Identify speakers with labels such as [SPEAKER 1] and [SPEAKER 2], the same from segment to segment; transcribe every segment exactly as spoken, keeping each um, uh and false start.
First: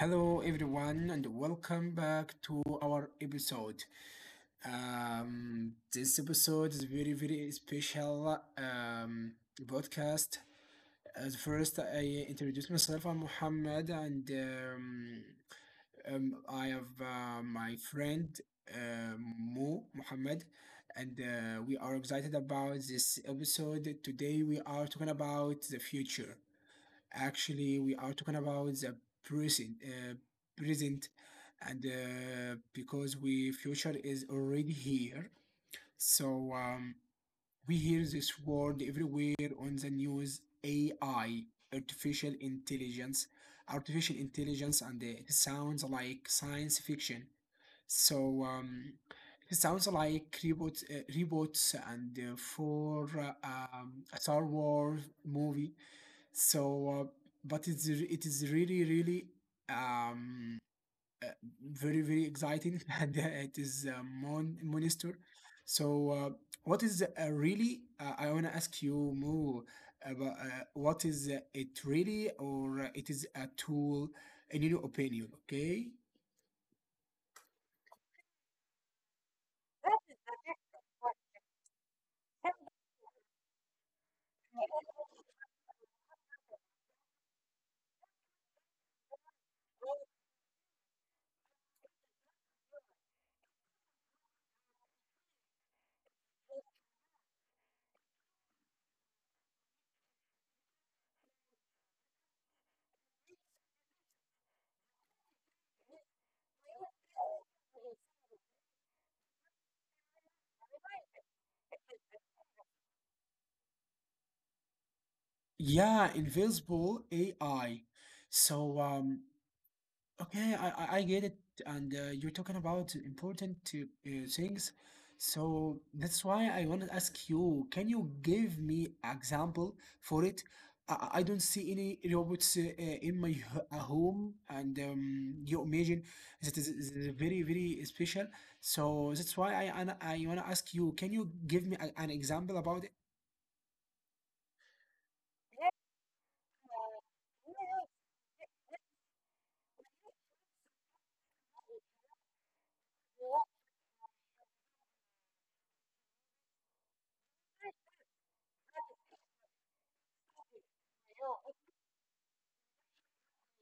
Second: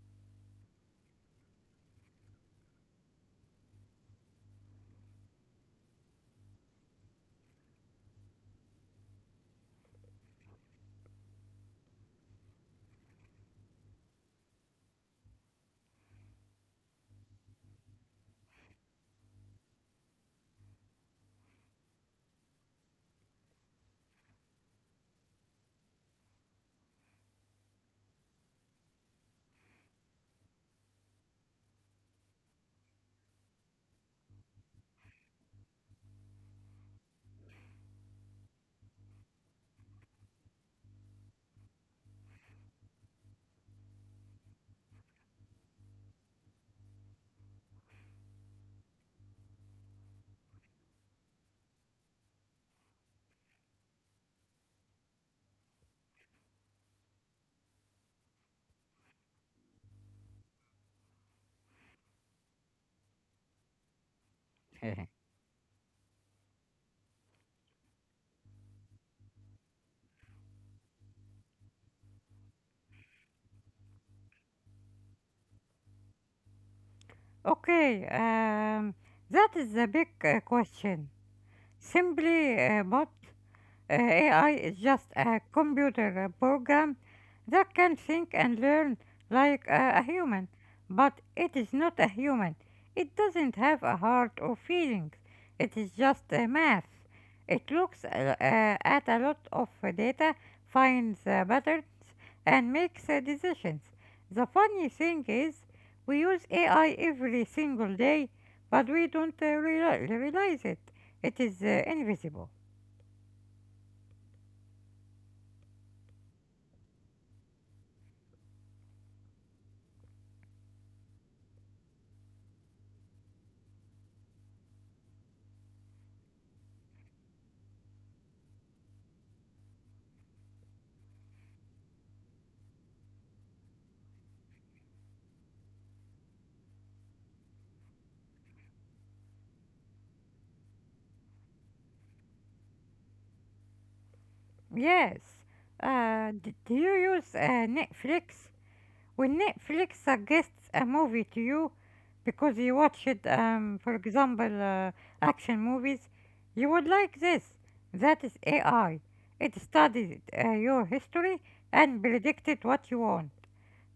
[SPEAKER 1] Hello, everyone, and welcome back to our episode. Um, this episode is very, very special um, podcast. As first, I introduce myself. I'm Muhammad, and um, um, I have uh, my friend uh, Mo Muhammad, and uh, we are excited about this episode. Today, we are talking about the future. Actually, we are talking about the present, uh, present, and uh, because we future is already here. So um, we hear this word everywhere on the news: A I, artificial intelligence, artificial intelligence, and it sounds like science fiction. So um, it sounds like robots, uh, robots, and uh, for uh, um, a Star Wars movie. So, uh, but it's re- it is really really um, uh, very very exciting, and uh, it is a mon monster. So, uh, what is uh, really? Uh, I wanna ask you more about uh, what is uh, it really, or uh, it is a tool in your opinion? Okay.
[SPEAKER 2] Okay, um, that is a big uh, question. Simply uh, put, Uh, A I is just a computer uh, program that can think and learn like uh, a human, but it is not a human. It doesn't have a heart or feelings. It is just a math. It looks uh, uh, at a lot of uh, data, finds uh, patterns, and makes uh, decisions. The funny thing is, we use A I every single day, but we don't uh, reali- realize it. It is uh, invisible.
[SPEAKER 1] Yeah, invisible A I. So, um, okay, I, I I get it, and uh, you're talking about important uh, uh, things, so that's why I want to ask you, can you give me example for it? I, I I don't see any robots uh, uh, in my h- uh, home, and um, you imagine that is, is very, very special. So that's why I, I, I want to ask you, can you give me a, an example about it?
[SPEAKER 2] Yes. Uh, d- do you use uh, Netflix? When Netflix suggests a movie to you because you watched, um, for example, uh, action movies, you would like this. That is A I. It studies uh, your history and predicted what you want.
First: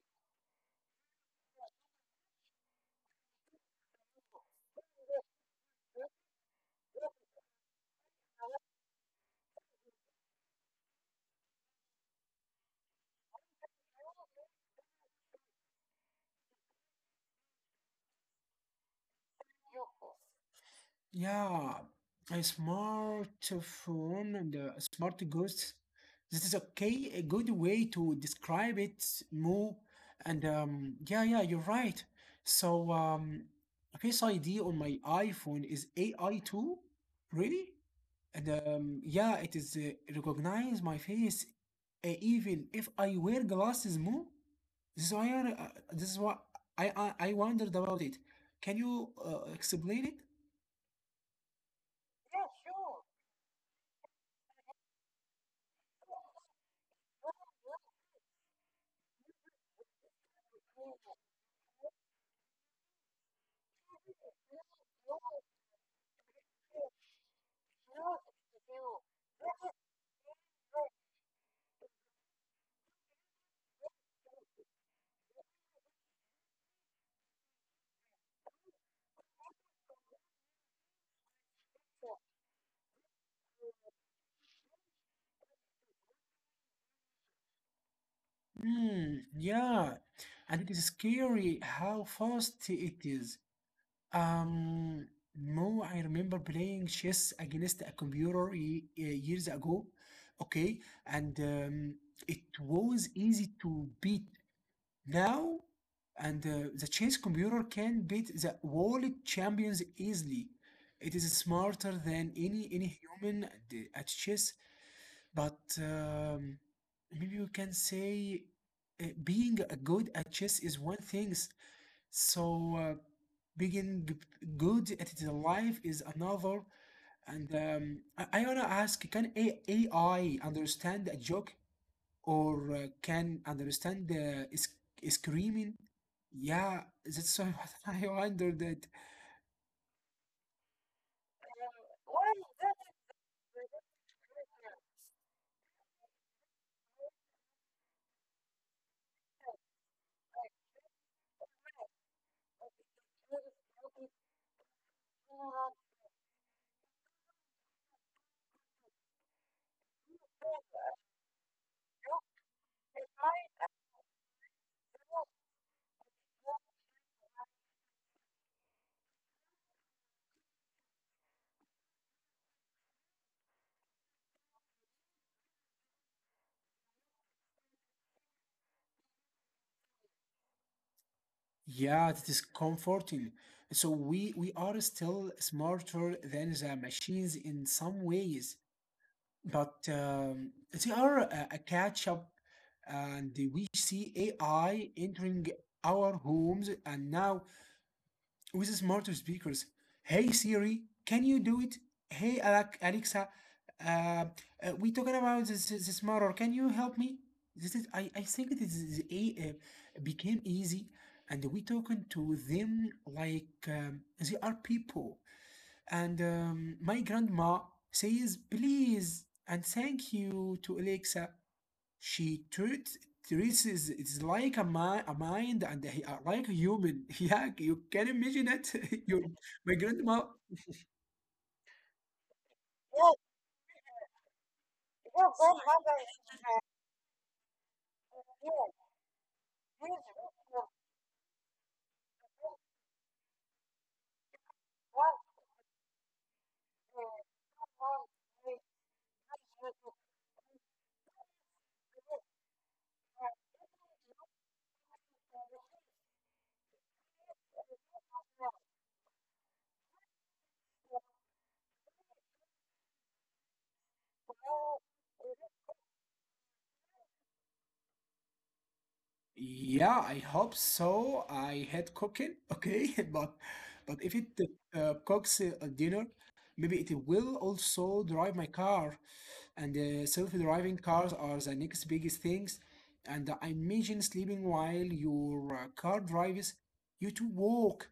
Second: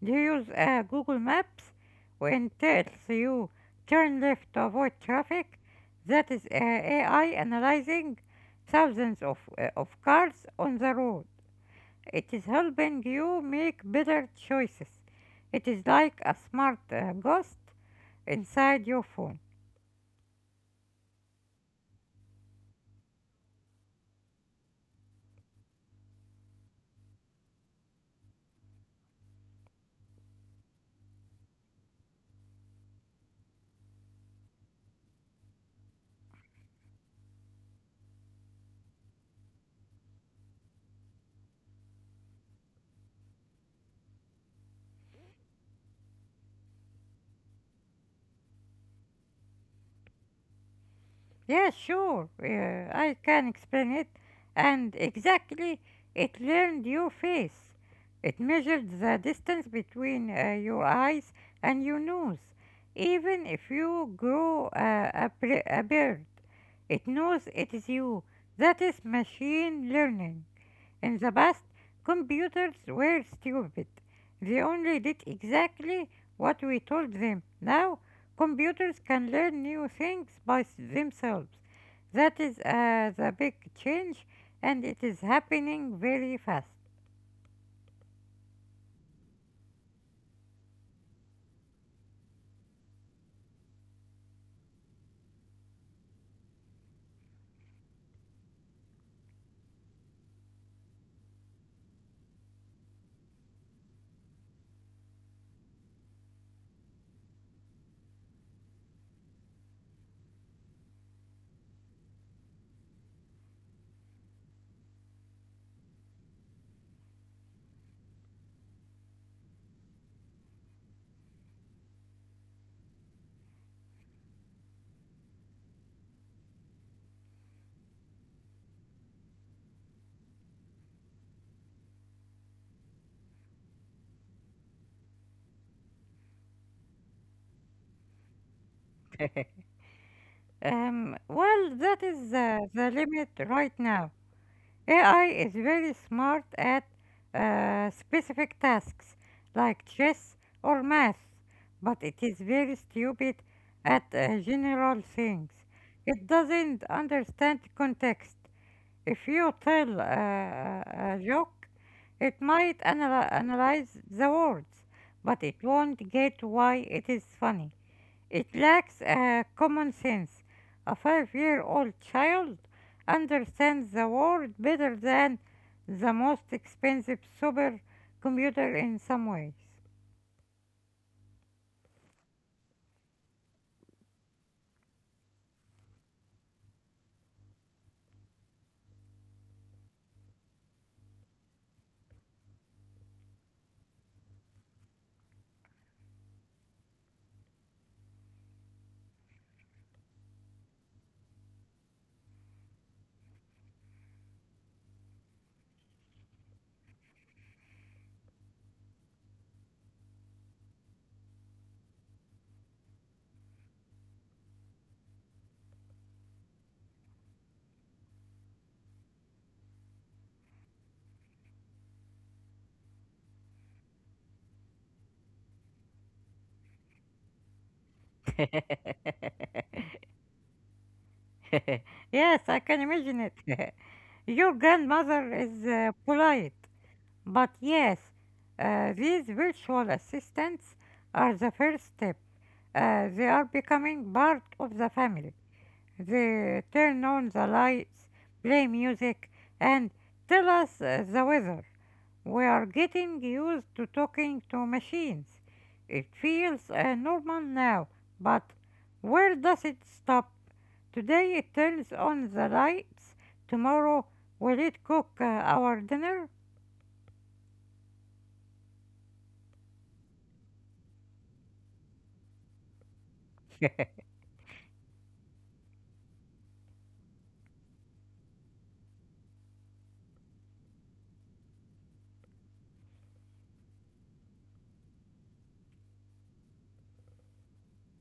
[SPEAKER 2] Do you use uh, Google Maps when it tells you turn left to avoid traffic? That is uh, A I analyzing thousands of, uh, of cars on the road. It is helping you make better choices. It is like a smart uh, ghost inside your phone.
[SPEAKER 1] Yeah, a smartphone and a smart ghost. This is okay, a good way to describe it more. And um, yeah, yeah, you're right. So um, Face I D on my iPhone is A I too, really? And um, yeah, it is uh, recognize my face uh, even if I wear glasses more. This is why I, uh, this is what I, I I wondered about it. Can you uh, explain it?
[SPEAKER 2] Yeah, sure, uh, I can explain it. And exactly, it learned your face. It measured the distance between uh, your eyes and your nose. Even if you grow uh, a, bre- a beard, it knows it is you. That is machine learning. In the past, computers were stupid. They only did exactly what we told them. Now, computers can learn new things by s- themselves. That is uh, the big change, and it is happening very fast.
[SPEAKER 1] Mm, yeah, and it is scary how fast it is. Um, Mo, I remember playing chess against a computer ye- uh, years ago, okay, and um, it was easy to beat. Now, and uh, the chess computer can beat the world champions easily. It is smarter than any any human at, the- at chess. But um, maybe we can say uh, being a good at chess is one thing. So uh, being g- good at the life is another. And um, I, I wanna ask, can A- AI understand a joke or uh, can understand uh, is- screaming? Yeah, that's why I wondered that.
[SPEAKER 2] Um, well, that is uh, the limit right now. A I is very smart at uh, specific tasks like chess or math, but it is very stupid at uh, general things. It doesn't understand context. If you tell uh, a joke, it might analy- analyze the words, but it won't get why it is funny. It lacks uh, common sense. A five year old child understands the world better than the most expensive supercomputer in some ways.
[SPEAKER 1] Yeah, that is comforting. So we we are still smarter than the machines in some ways. But um, they are a, a catch up, and we see A I entering our homes, and now with smarter speakers. Hey Siri, can you do it? Hey Alec- Alexa, uh, uh, we talking about this this this murder. Can you help me? This is I, I think this is a, uh, became easy, and we talking to them like um, they are people. And um, my grandma says please and thank you to Alexa. She treats treats is it's like a, mi- a mind and he, uh, like a human. Yeah, you can imagine it. Your my grandma
[SPEAKER 2] Yes, I can imagine it. Your grandmother is uh, polite, but yes, uh, these virtual assistants are the first step. Uh, they are becoming part of the family. They turn on the lights, play music, and tell us uh, the weather. We are getting used to talking to machines. It feels uh, normal now, but where does it stop? Today it turns on the lights. Tomorrow, will it cook uh, our dinner?
[SPEAKER 1] Yeah, I hope so. I hate cooking, okay, but but if it uh, cooks uh, a dinner, maybe it will also drive my car. And uh, self-driving cars are the next biggest things. And I imagine sleeping while your uh, car drives you to walk.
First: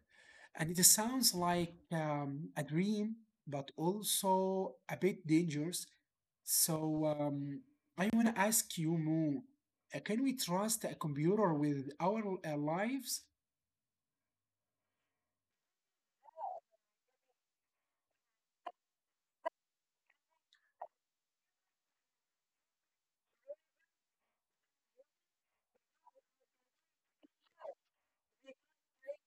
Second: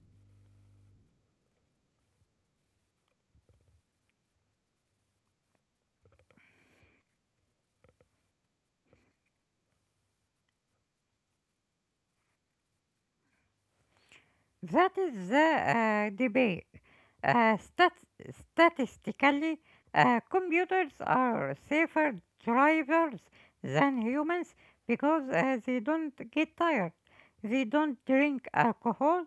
[SPEAKER 1] And it sounds like um, a dream, but also a bit dangerous. So um, I want to ask you, Mo, uh, can we trust a computer with our uh, lives?
[SPEAKER 2] That is the uh, debate. Uh, stat- statistically, uh, computers are safer drivers than humans because uh, they don't get tired, they don't drink alcohol,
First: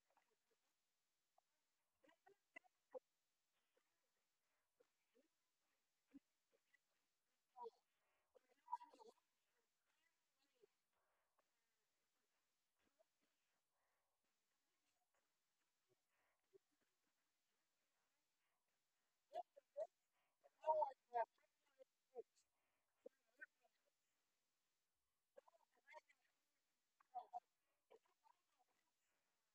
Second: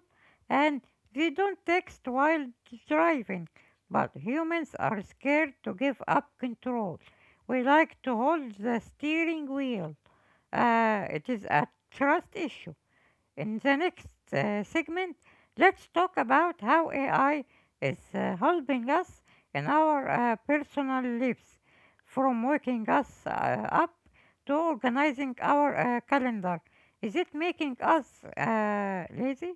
[SPEAKER 2] and they don't text while driving. But humans are scared to give up control. We like to hold the steering wheel. Uh, it is a trust issue. In the next uh, segment, let's talk about how A I is uh, helping us in our uh, personal lives, from waking us uh, up to organizing our uh, calendar. Is it making us uh, lazy?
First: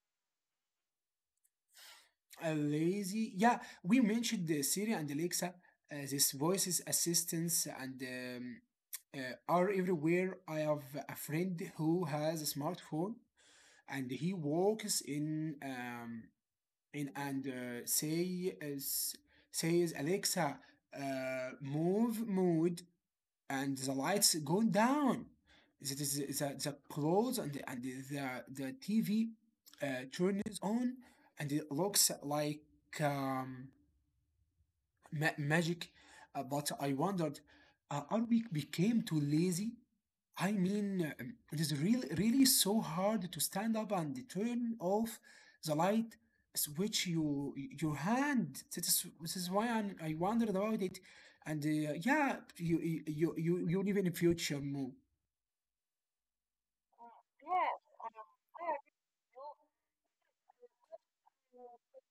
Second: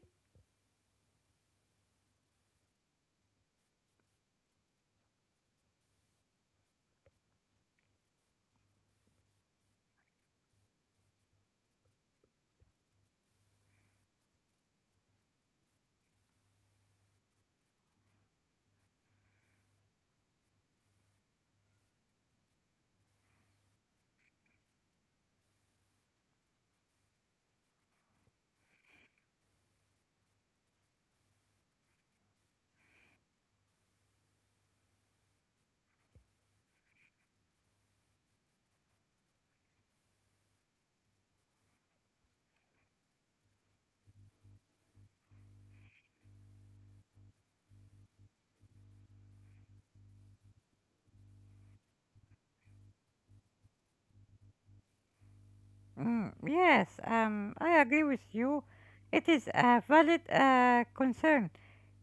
[SPEAKER 1] Uh, lazy. Yeah, we mentioned the Siri and Alexa. Uh, these voices assistants and um, uh, are everywhere. I have a friend who has a smartphone and he walks in um, in and uh, say uh, s- says Alexa, uh, move mood, and the lights going down. That is the, the, the clothes and the, and the, the T V uh, turns on and it looks like um, ma- magic. Uh, but I wondered, uh, are we became too lazy, I mean, um, it is really, really so hard to stand up and turn off the light switch you your hand. This is, this is why I'm, I wondered about it. And uh, yeah, you you you you you live in a future move.
[SPEAKER 2] Mm, yes, um, I agree with you. It is a valid uh, concern.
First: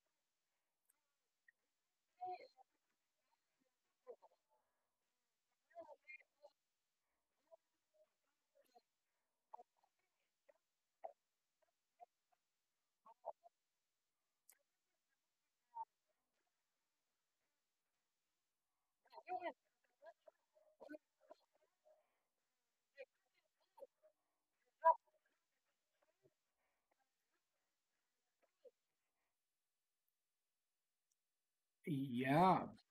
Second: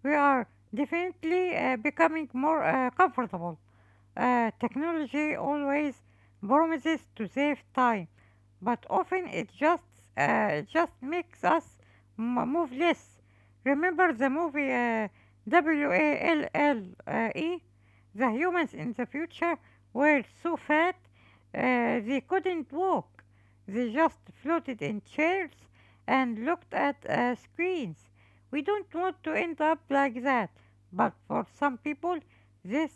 [SPEAKER 2] We are definitely uh, becoming more uh, comfortable. Uh, technology always promises to save time, but often it just uh, just makes us m- move less. Remember the movie uh, W A L L uh, E? The humans in the future were so fat uh, they couldn't walk. They just floated in chairs and looked at uh, screens. We don't want to end up like that, but for some people,
[SPEAKER 1] Yeah,
[SPEAKER 2] this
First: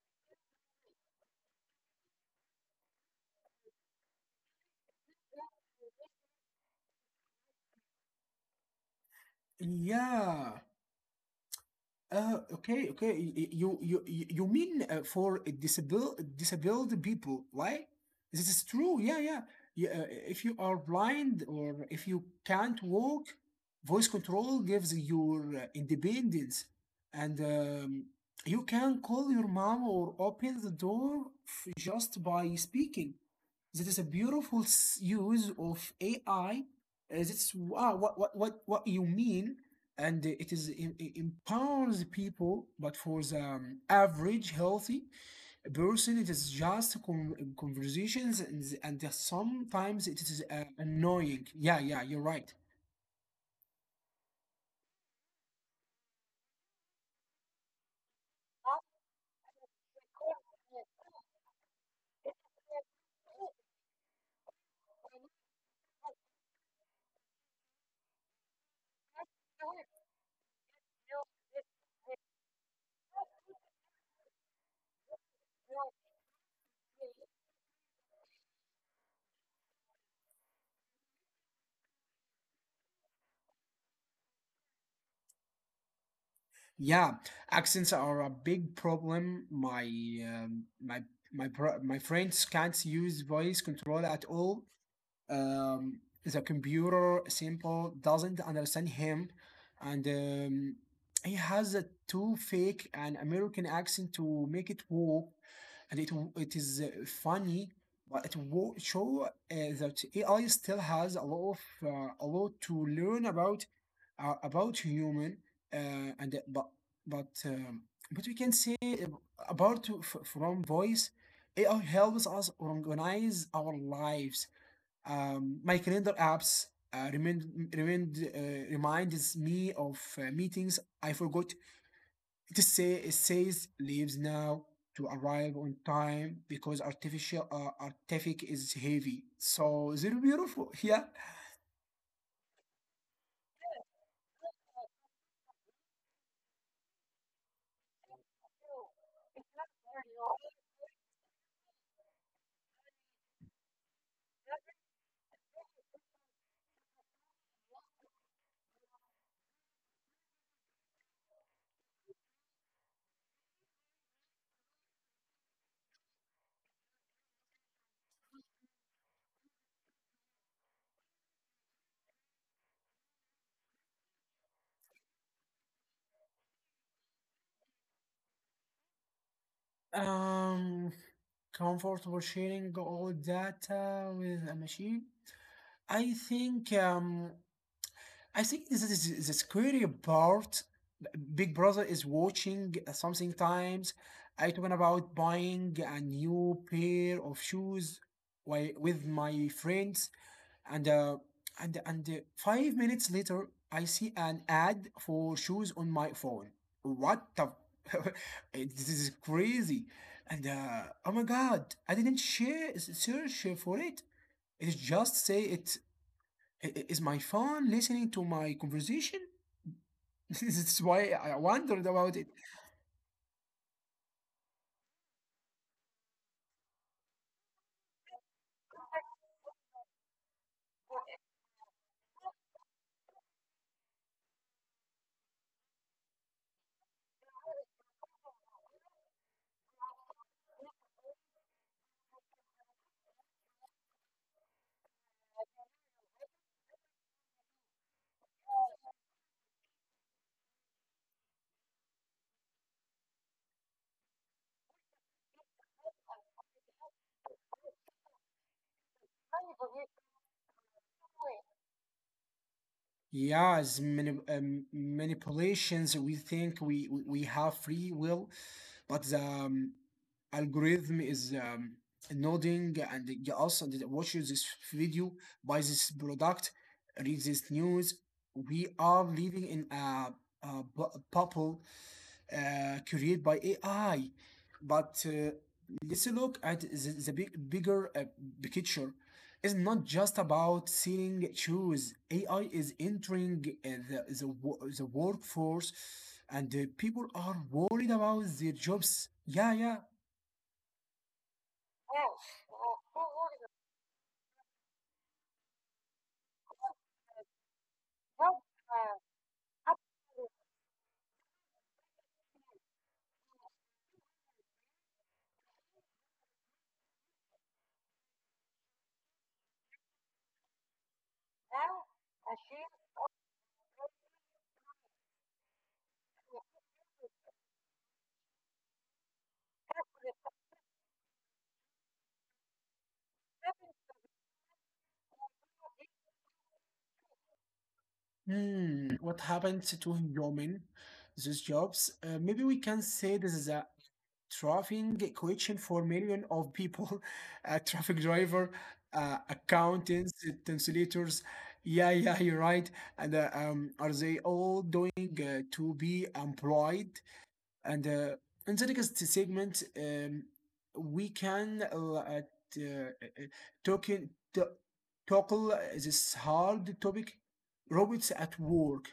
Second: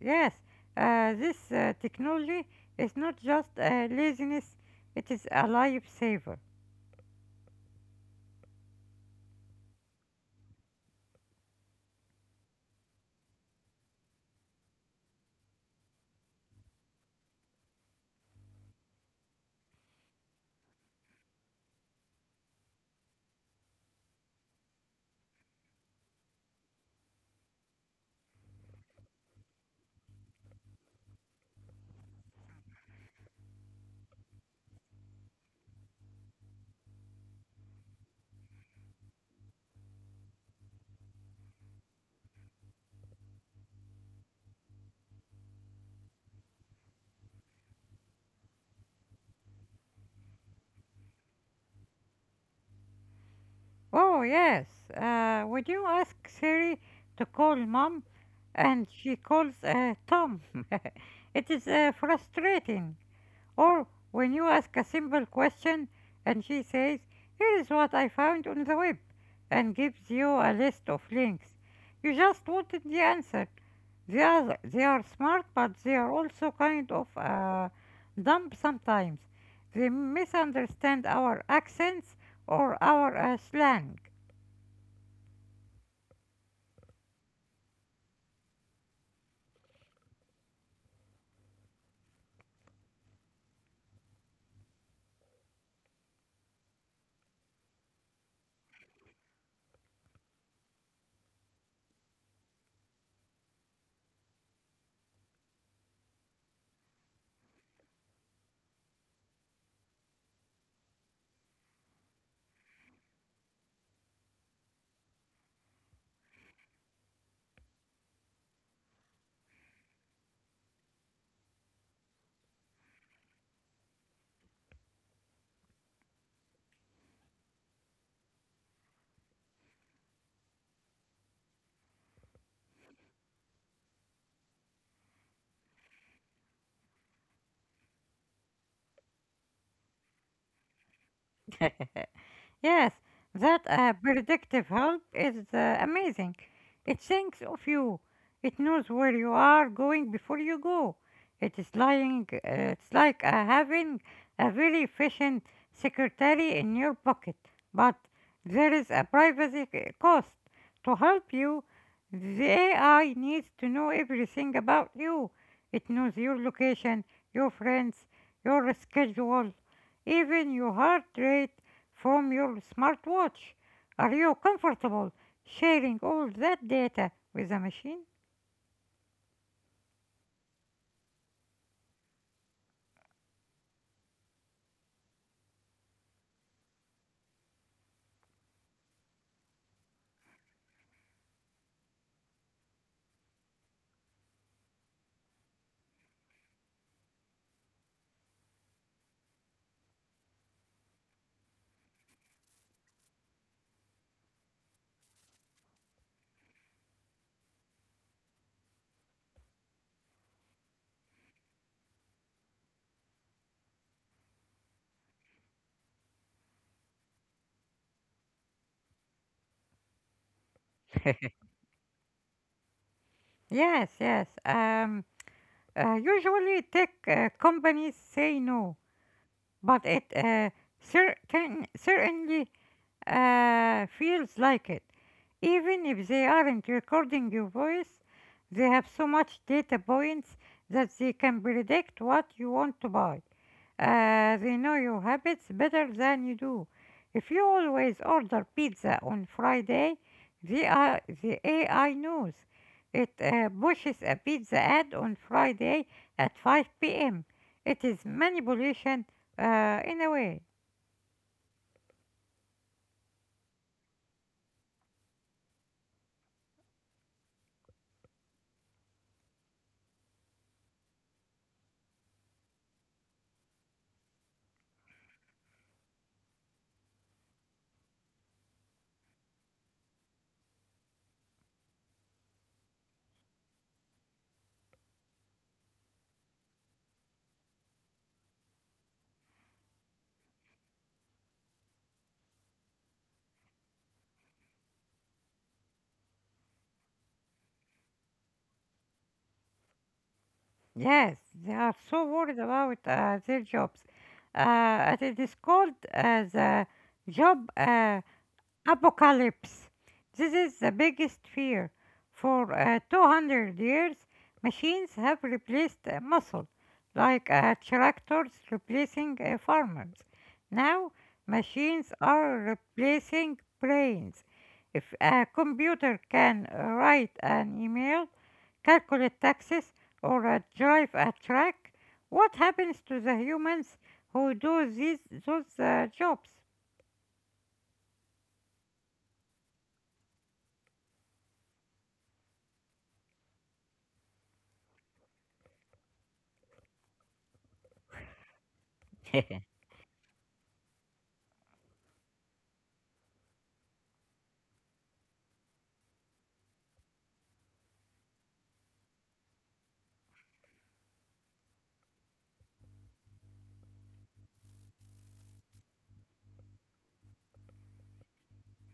[SPEAKER 2] yes, uh, this uh, technology is not just uh, laziness, it is a lifesaver.
[SPEAKER 1] yeah. Uh, okay, okay. y- You you you you mean uh, for disabled disabled people, right? This is true. Yeah, yeah. yeah uh, if you are blind or if you can't walk, voice control gives your uh, independence, and um, you can call your mom or open the door f- just by speaking. That is a beautiful s- use of A I. Uh, That's wow, what what what what you mean, and it is it, it empowers people, but for the um, average healthy person it is just con- conversations, and, and sometimes it is uh, annoying, yeah, yeah, you're right.
[SPEAKER 2] Oh, yes. Uh, when you ask Siri to call mom and she calls uh, Tom, it is uh, frustrating. Or when you ask a simple question and she says, "Here is what I found on the web," and gives you a list of links. You just wanted the answer. They are, they are smart, but they are also kind of uh, dumb sometimes. They misunderstand our accents or our uh, slang.
[SPEAKER 1] Yeah, accents are a big problem. My um, my my bro- my friends can't use voice control at all. Um, the computer simple doesn't understand him, and um, he has a too fake an American accent to make it work. And it it is uh, funny, but it will show uh, that A I still has a lot of uh, a lot to learn about uh, about human. Uh, and uh, but but um, but we can say ab- apart to- f- from voice, A I helps us organize our lives. Um, my calendar apps uh, remind, remind, uh, reminds me of uh, meetings I forgot. It, say, it says leaves now to arrive on time because artificial uh, artifact is heavy. So they're beautiful. Yeah.
[SPEAKER 2] Yes, that uh, predictive help is uh, amazing. It thinks of you. It knows where you are going before you go. It is lying. Uh, it's like uh, having a very efficient secretary in your pocket. But there is a privacy c- cost. To help you, the A I needs to know everything about you. It knows your location, your friends, your schedule, even your heart rate from your smartwatch. Are you comfortable sharing all that data with a machine?
[SPEAKER 1] Um, Comfortable sharing all data with a machine. I think um, I think this is the scary part. Big Brother is watching something times. I talking about buying a new pair of shoes wi- with my friends, and uh, and and uh, five minutes later, I see an ad for shoes on my phone. What the? It- this is crazy, and uh, oh my God, I didn't share search for it. It just say it i- i- is my phone listening to my conversation. That's why I wondered about it.
[SPEAKER 2] Yes, yes. Um, uh, Usually tech uh, companies say no, but it uh, cer- can certainly Uh, feels like it. Even if they aren't recording your voice, they have so much data points that they can predict what you want to buy. Uh, they know your habits better than you do. If you always order pizza on Friday, the, uh, the A I knows. It uh, pushes a pizza ad on Friday at five p m. It is manipulation uh, in a way.
[SPEAKER 1] Yeah, as many um, manipulations, we think we, we we have free will, but the um, algorithm is um, nodding, and it also us watches this video, buys this product, reads this news. We are living in a, a bu- bubble uh, created by A I. But uh, let's look at the, the big, bigger uh, picture. It's not just about selling shoes. A I is entering uh, the, the, the workforce, and uh, people are worried about their jobs. Yeah, yeah.
[SPEAKER 2] Yes, they are so worried about uh, their jobs. Uh, it is called uh, the job uh, apocalypse. This is the biggest fear. For uh, two hundred years, machines have replaced uh, muscle, like uh, tractors replacing uh, farmers. Now, machines are replacing brains. If a computer can uh, write an email, calculate taxes, or uh, drive a truck, what happens to the humans who do these those uh, jobs?
[SPEAKER 1] Hmm, what happened to human? These jobs? Uh, maybe we can say this is a trafficking question for million of people, uh, traffic driver, uh, accountants, translators, yeah, yeah, you're right. And uh, um, are they all doing uh, to be employed, and uh, in the next segment, um, we can uh, at, uh, uh, talking to, tackle this hard topic. Robots at work,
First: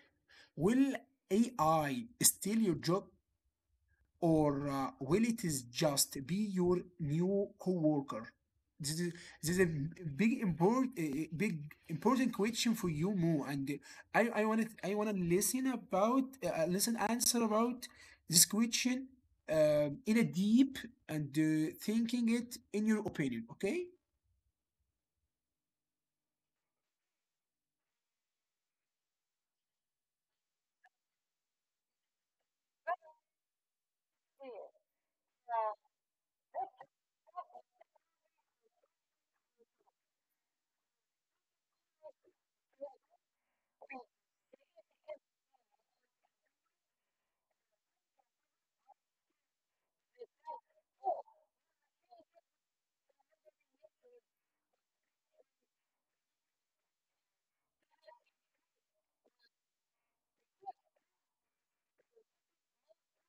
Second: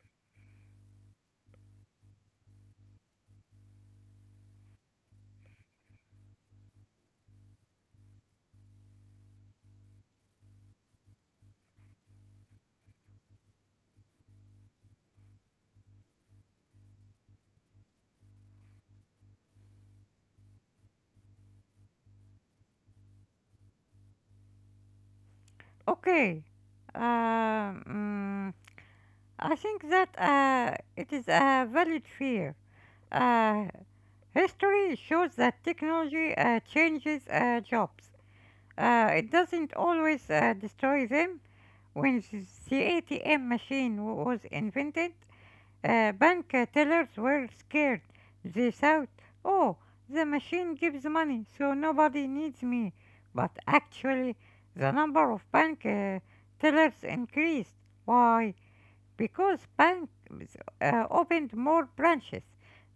[SPEAKER 1] will A I steal your job, or uh, will it is just be your new coworker? This is, this is a big import, a big important question for you, Mo. And I I want to I want to listen about uh, listen answer about this question, um, in a deep and uh, thinking it in your opinion. Okay?
[SPEAKER 2] Okay. Uh, mm, I think that uh, it is a valid fear. Uh, History shows that technology uh, changes uh, jobs. Uh, it doesn't always uh, destroy them. When the A T M machine wa- was invented, Uh, bank uh, tellers were scared. They thought, oh, the machine gives money, so nobody needs me. But actually, the number of bank uh, tellers increased. Why? Because banks uh, opened more branches.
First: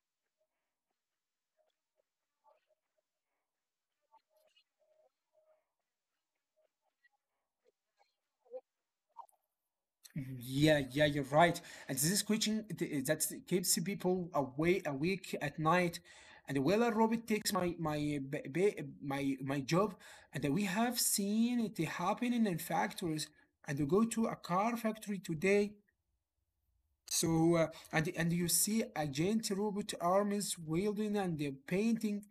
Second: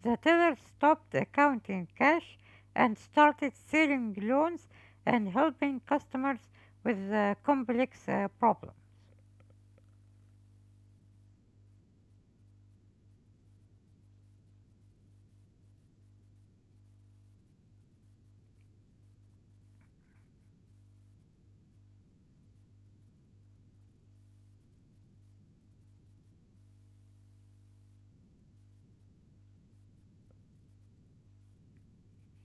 [SPEAKER 2] The tellers stopped uh, counting cash and started selling loans and helping customers with uh, complex uh, problems.
[SPEAKER 1] Yeah, yeah, you're right. And this is question th- that keeps people away awake at night. And Willa Robert takes my my b- b- my my job, and we have seen it happening in factories. And you go to a car factory today, so uh, and and you see a giant robot arms wielding and uh, painting.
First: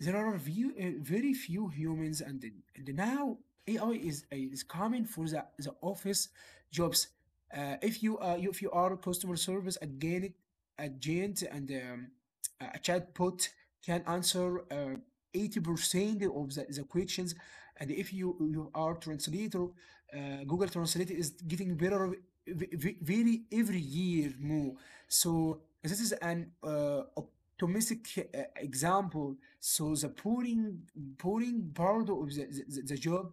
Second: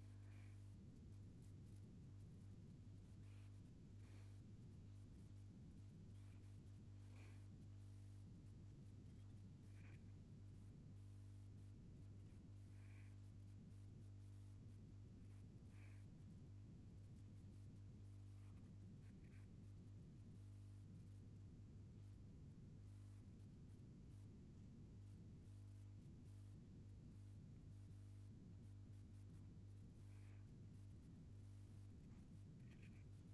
[SPEAKER 1] There are few, uh, very few humans, and, and now A I is eh, is coming for the, the office jobs. Uh, if you uh, if you are customer service again agent, and um, a chatbot can answer uh, eighty percent of the, the questions, and if you you are translator, uh, Google translate is getting better very every year more, so this is an uh, domestic uh, example. So the pouring pouring part of the, the, the job,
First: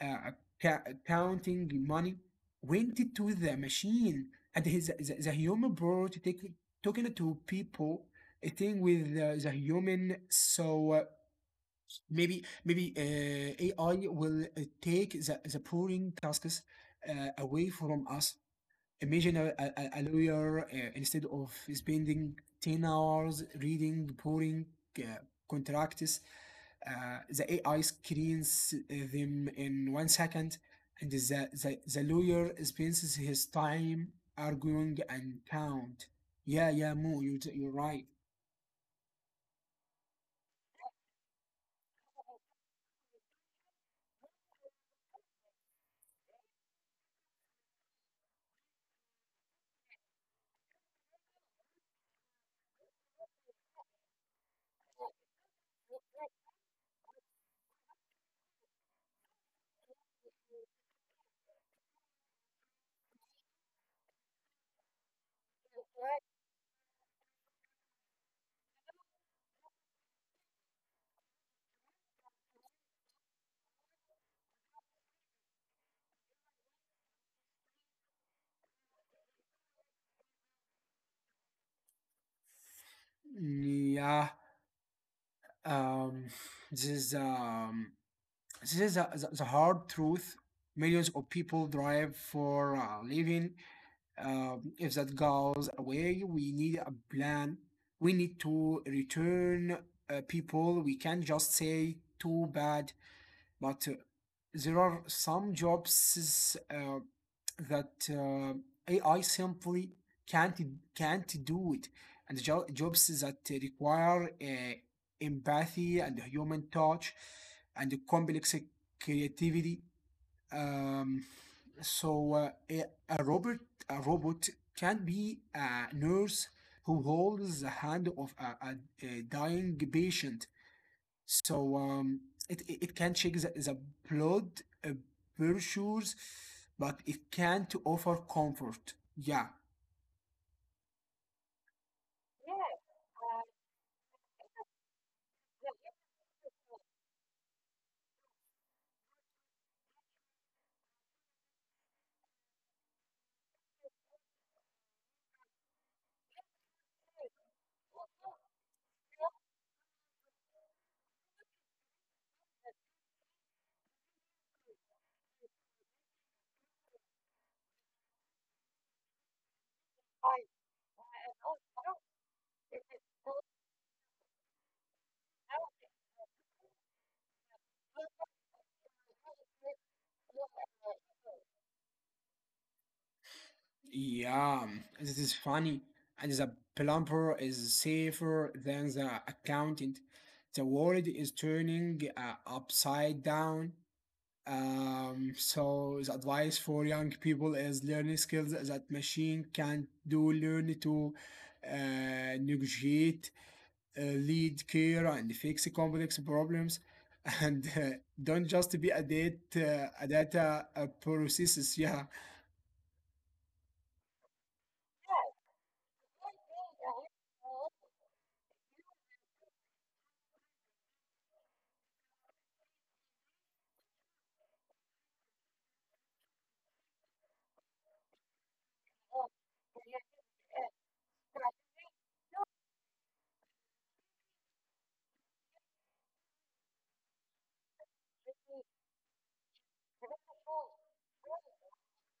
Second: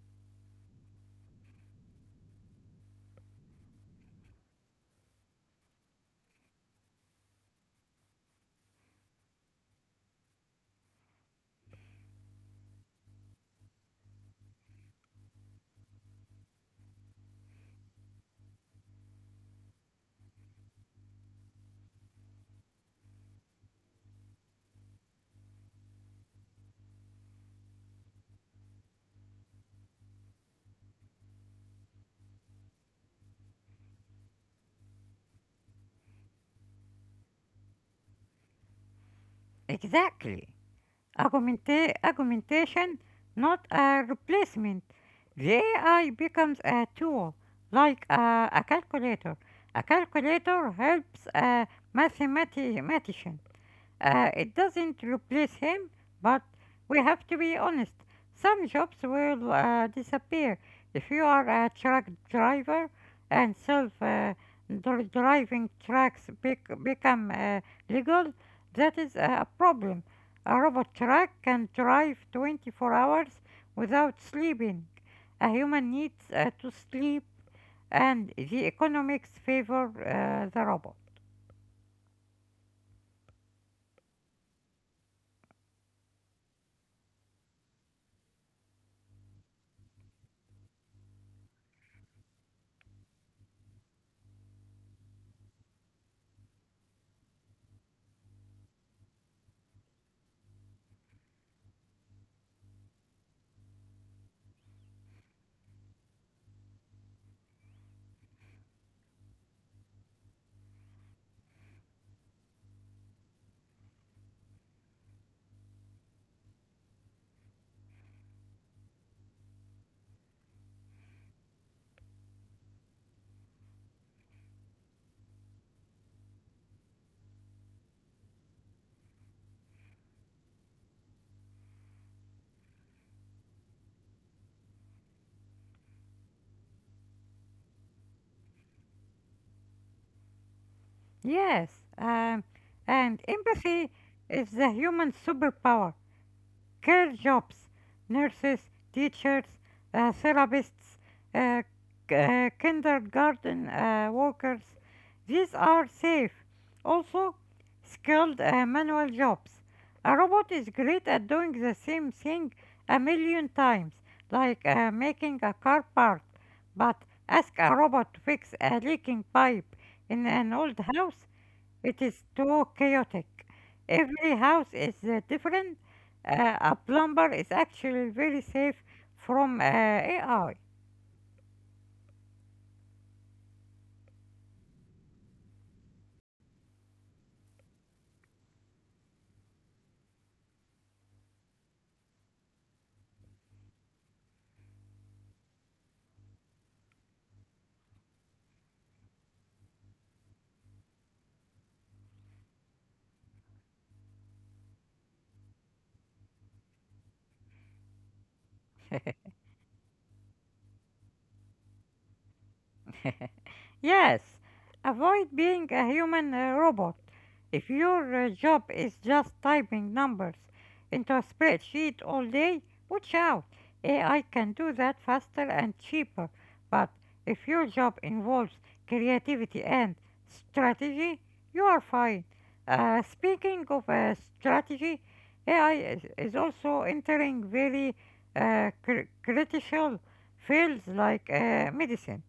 [SPEAKER 1] uh, ca- counting money, went to the machine, and his, the, the human part take, talking to people. A thing with uh, the human, so uh, maybe maybe uh, A I will uh, take the, the pouring tasks uh, away from us. Imagine a, a, a lawyer uh, instead of spending 10 hours reading pouring uh, contracts, uh, the A I screens uh, them in one second, and the, the, the lawyer spends his time arguing and count. Yeah, yeah, Mo, you, you're right.
[SPEAKER 2] Exactly. Augmenta- augmentation, not a replacement. The A I becomes a tool, like a, a calculator. A calculator helps a mathematician, uh, it doesn't replace him, but we have to be honest. Some jobs will uh, disappear. If you are a truck driver and self uh, dri- driving trucks bec- become uh, legal, that is a problem. A robot truck can drive twenty-four hours without sleeping. A human needs uh, to sleep, and the economics favor uh, the robot.
[SPEAKER 1] Yeah, um, this is um, this is the, the the hard truth. Millions of people drive for a living, Um, if that goes away, we need a plan. We need to return uh, people. We can't just say too bad, but uh, there are some jobs uh, that uh, A I simply can't can't do it, and jo- jobs that require uh, empathy and human touch and complex creativity. Um, so uh, a, a robot a robot can be a nurse who holds the hand of a, a- a dying patient. So um, it, it it can check the, the blood uh, pressures, but it can't offer comfort. Yeah.
[SPEAKER 2] Yes, um, and empathy is the human superpower. Care jobs, nurses, teachers, uh, therapists, uh, k- uh, kindergarten uh, workers, these are safe. Also, skilled uh, manual jobs. A robot is great at doing the same thing a million times, like uh, making a car part. But ask a robot to fix a leaking pipe in an old house, it is too chaotic. Every house is uh, different. Uh, a plumber is actually very safe from uh, A I.
[SPEAKER 1] Yeah, um, this is funny. And the plumber is safer than the accountant. The world is turning uh, upside down. Um, so the advice for young people is learning skills that machine can't do. Learn to uh, negotiate, uh, lead, care, and fix complex problems. And uh, don't just be a data, a data uh, processes. Yeah.
[SPEAKER 2] Yes, avoid being a human uh, robot. If your uh, job is just typing numbers into a spreadsheet all day, watch out. A I can do that faster and cheaper. But if your job involves creativity and strategy, you are fine. Uh, speaking of uh, strategy, A I is, is also entering very uh, cr- critical fields like uh, medicine.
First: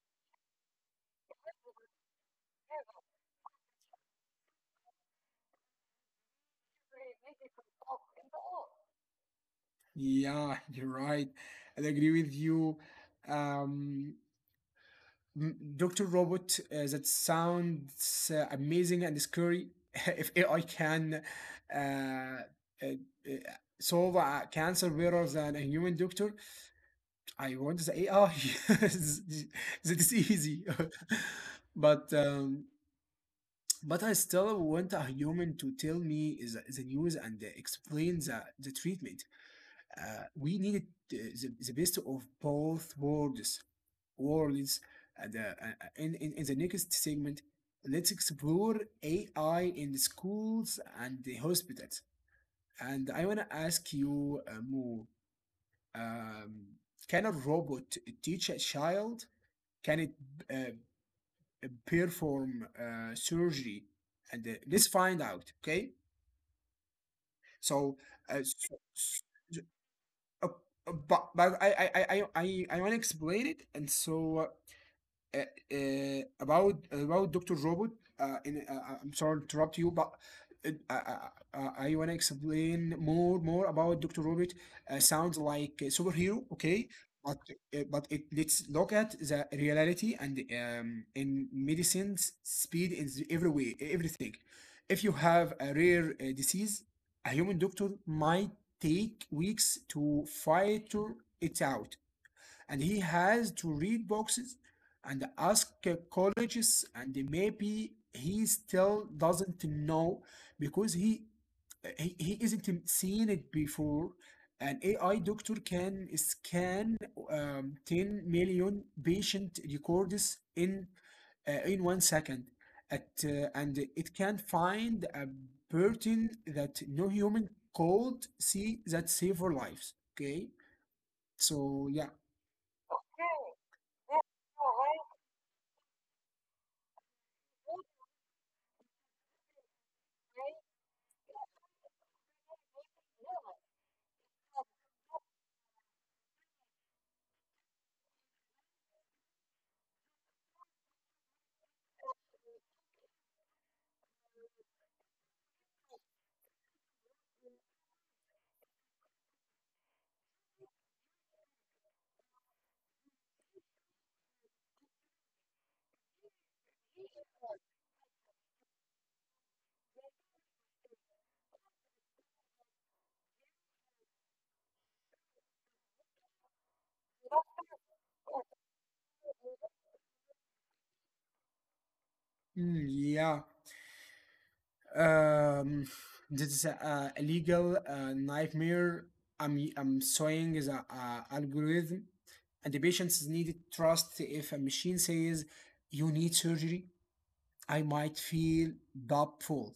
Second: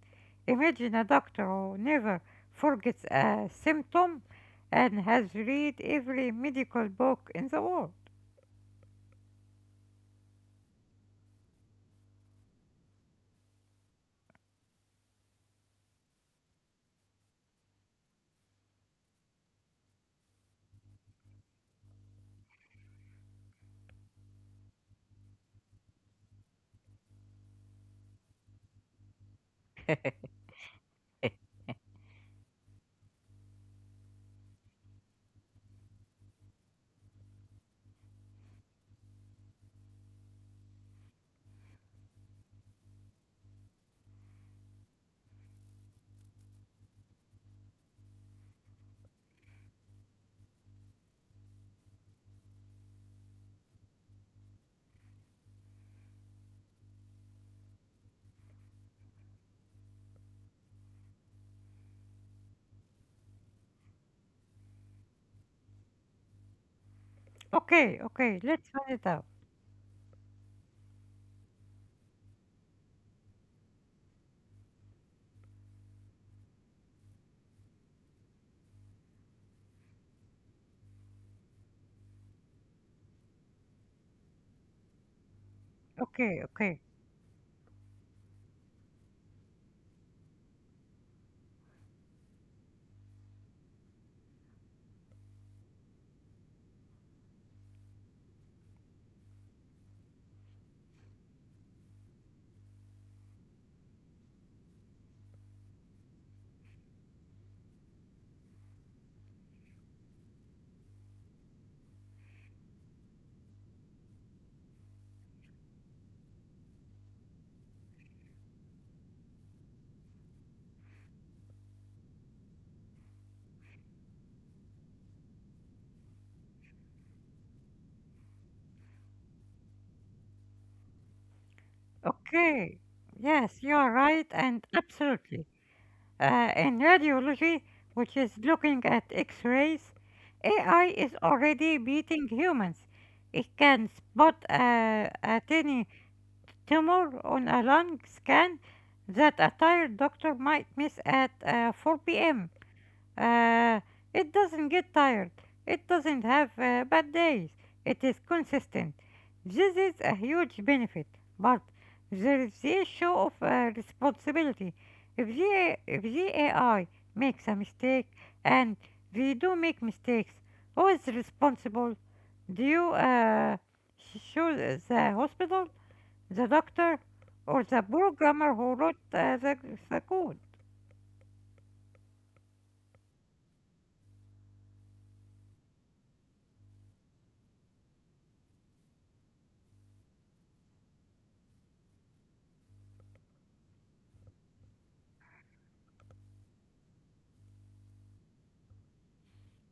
[SPEAKER 2] Imagine a doctor who never forgets a symptom and has read every medical book in the world.
[SPEAKER 1] Yeah, you're right. I agree with you. Um, Doctor Robot, uh, that sounds uh, amazing and scary. If A I can uh, uh, uh, solve a cancer better than a human doctor, I want the A I. That is easy. but um, but I still want a human to tell me the, the news and explain the, the treatment. Uh, we need uh, the, the best of both worlds words. And, uh, the, uh, uh, in, in, in the next segment, let's explore A I in the schools and the hospitals. And I want to ask you, uh, Mo, um, can a robot teach a child? Can it uh, perform uh, surgery? And uh, let's find out, okay? So,
[SPEAKER 2] Okay,
[SPEAKER 1] uh,
[SPEAKER 2] okay,
[SPEAKER 1] so,
[SPEAKER 2] let's find it
[SPEAKER 1] so-
[SPEAKER 2] out.
[SPEAKER 1] uh, uh, but, but I, I, I, I, I want to explain it. And so uh, uh, about about Doctor Robot. Uh, in, uh, I'm sorry to interrupt you, but uh, I, I, I want to explain more more about Doctor Robot. Uh, sounds like a superhero,
[SPEAKER 2] Okay, okay,
[SPEAKER 1] okay? But uh, but it, let's look at the reality and um, in medicines, speed in every way, everything. If you have a rare uh, disease, a human doctor might take weeks to fight to it out, and he has to read boxes and ask uh, colleges, and maybe he still doesn't know because he he, he isn't seen it before. An ai doctor can scan um, ten million patient records in uh, in one second at, uh, and it can find a pattern that no human could see that save our lives. Okay, so yeah.
[SPEAKER 2] okay. Yes, you are right, and absolutely. Uh, in radiology, which is looking at X rays, A I is already beating humans. It can spot a, a tiny tumor on a lung scan that a tired doctor might miss at uh, four p m. Uh, it doesn't get tired. It doesn't have uh, bad days. It is consistent. This is a huge benefit, but there is the issue of uh, responsibility. If the, if the A I makes a mistake, and we do make mistakes, who is responsible? Do you uh, sh- sue the hospital? The doctor or the programmer who wrote uh, the, the code.
[SPEAKER 1] Mm, yeah. Um, this is a, a legal uh, nightmare. I'm I'm saying is a, a algorithm, and the patients needed trust. If a machine says you need surgery, I might feel doubtful.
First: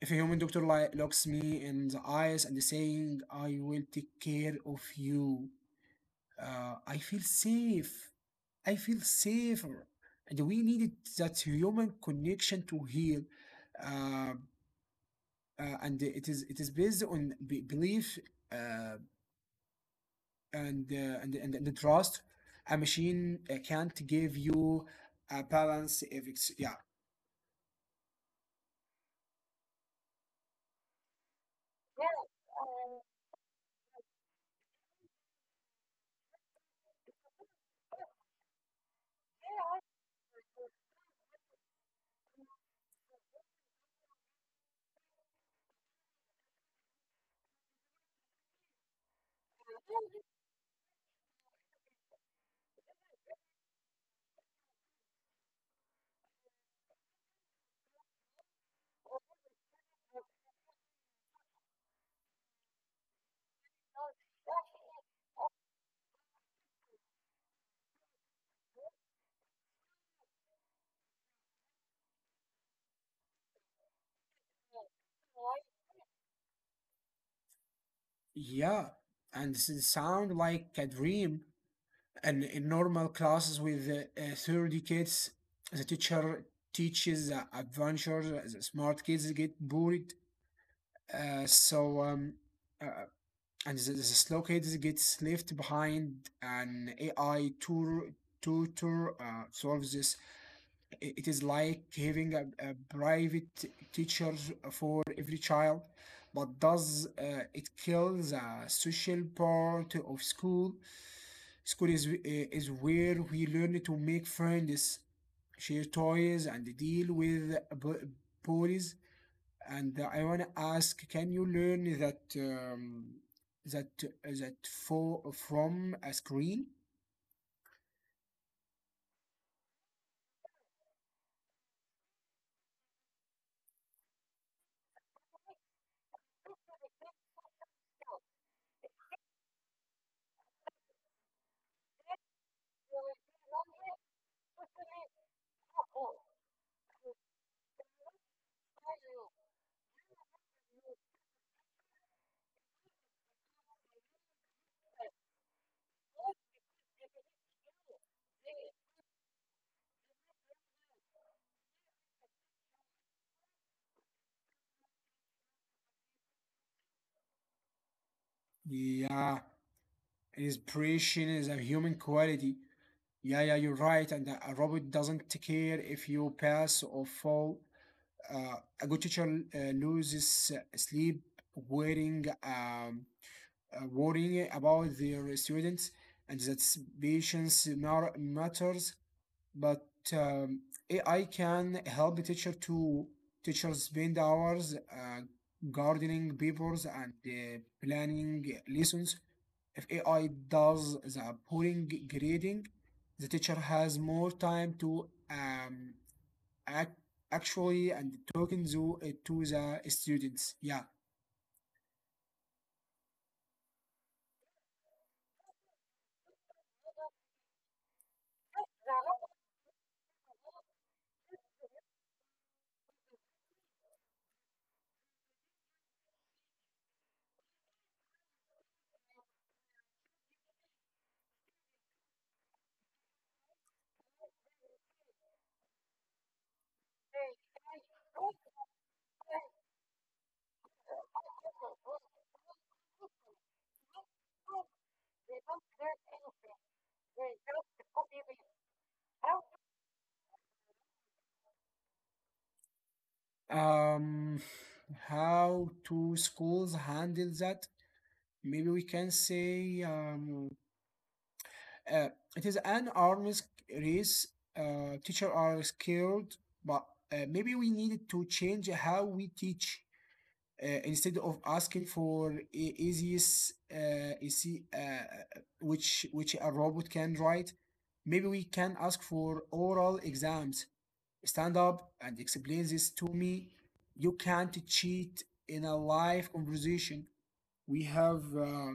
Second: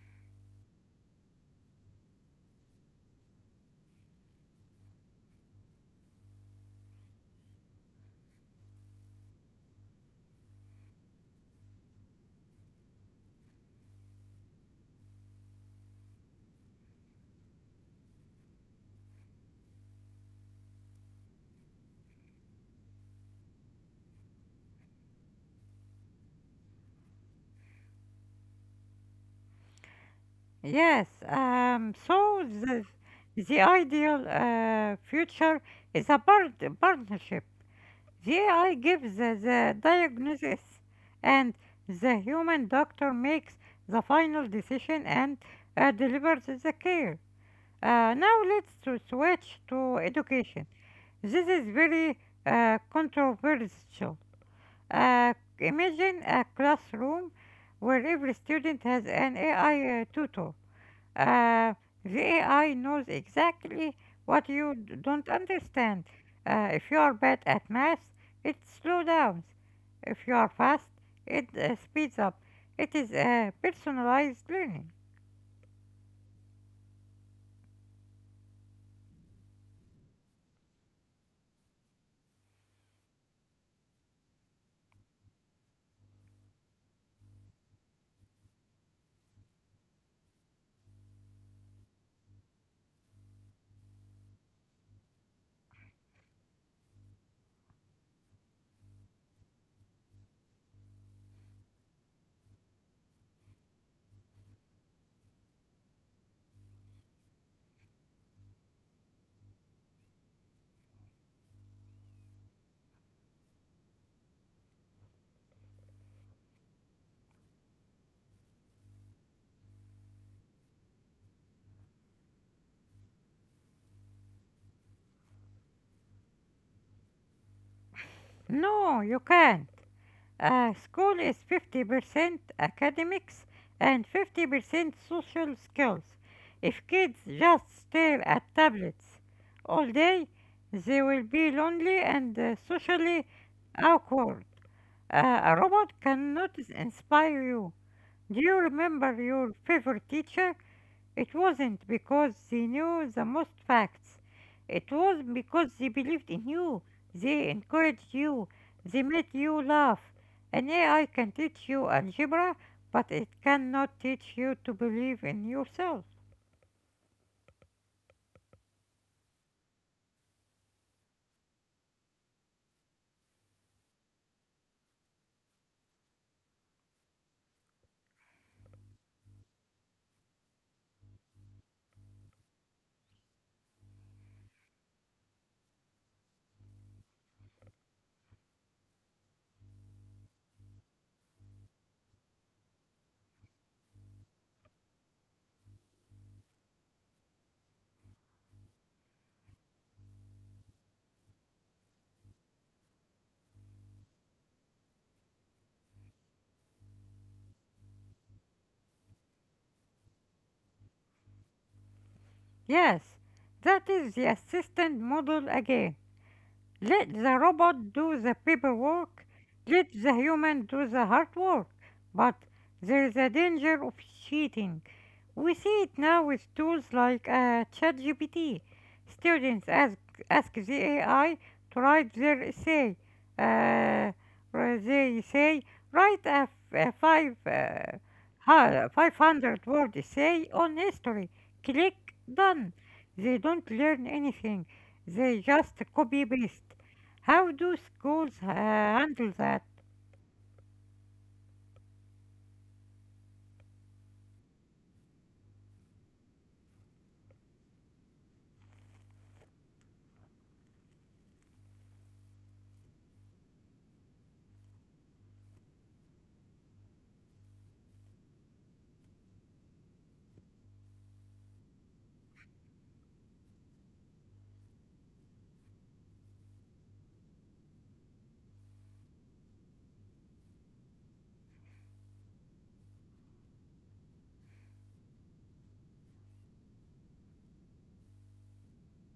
[SPEAKER 1] If a human doctor li- looks me in the eyes and is saying I will take care of you, uh, I feel safe. I feel safer, and we needed that human connection to heal. Um, uh, and it is it is based on be- belief uh, and, uh, and and and trust. A machine uh, can't give you a balance if it's yeah.
[SPEAKER 2] Yes, um, so the, the ideal uh, future is a part, partnership. The A I gives the, the diagnosis, and the human doctor makes the final decision and uh, delivers the care. Uh, now let's to switch to education. This is very uh, controversial. Uh, Imagine a classroom where every student has an A I uh, tutor. Uh, the A I knows exactly what you d- don't understand. Uh, if you are bad at math, it slows down. If you are fast, it uh, speeds up. It is uh, personalized learning.
[SPEAKER 1] Yeah, and this is sound like a dream. And in normal classes with uh, uh, thirty kids, the teacher teaches uh, adventure. The smart kids get bored. Uh, so um, uh, and the, the slow kids gets left behind. An A I tour tutor uh, solves this. I- It is like having a, a private teacher for every child, but does uh, it kill the social part of school? School is uh, is where we learn to make friends, share toys, and deal with bu- bullies. And I want to ask, can you learn that um, that uh, that for from a screen?
[SPEAKER 2] No, you can't. Uh, school is fifty percent academics and fifty percent social skills. If kids just stare at tablets all day, they will be lonely and uh, socially awkward. Uh, a robot cannot inspire you. Do you remember your favorite teacher? It wasn't because they knew the most facts. It was because they believed in you. They encouraged you. They made you laugh. An A I can teach you algebra, but it cannot teach you to believe in yourself.
[SPEAKER 1] Yeah, inspiration is a human quality. Yeah, yeah, you're right. And a a robot doesn't care if you pass or fall. uh, a good teacher uh, loses sleep worrying um, uh, worrying about their students, and that patience mar- matters. But um, A I can help the teacher. To teachers spend hours uh, gardening papers and uh, planning lessons. If A I does the boring grading, the teacher has more time to um, ac- actually and talking to, uh, to the students. Yeah.
[SPEAKER 2] Yes, that is the assistant model again. Let the robot do the paperwork. Let the human do the hard work. But there is a danger of cheating. We see it now with tools like uh, ChatGPT. Students ask, ask the A I to write their essay. Uh, where they say, write a, f- a five, uh, ha- five hundred word essay on history. Click done. They don't learn anything, they just copy paste. How do schools uh, handle that?
[SPEAKER 1] Um, how do schools handle that? Maybe we can say um, uh, it is an arms race. Uh, teachers are scared, but uh, maybe we need to change how we teach. Uh, instead of asking for e- easiest, uh, easy, uh, which which a robot can write, maybe we can ask for oral exams. Stand up and explain this to me. You can't cheat in a live conversation. We have uh,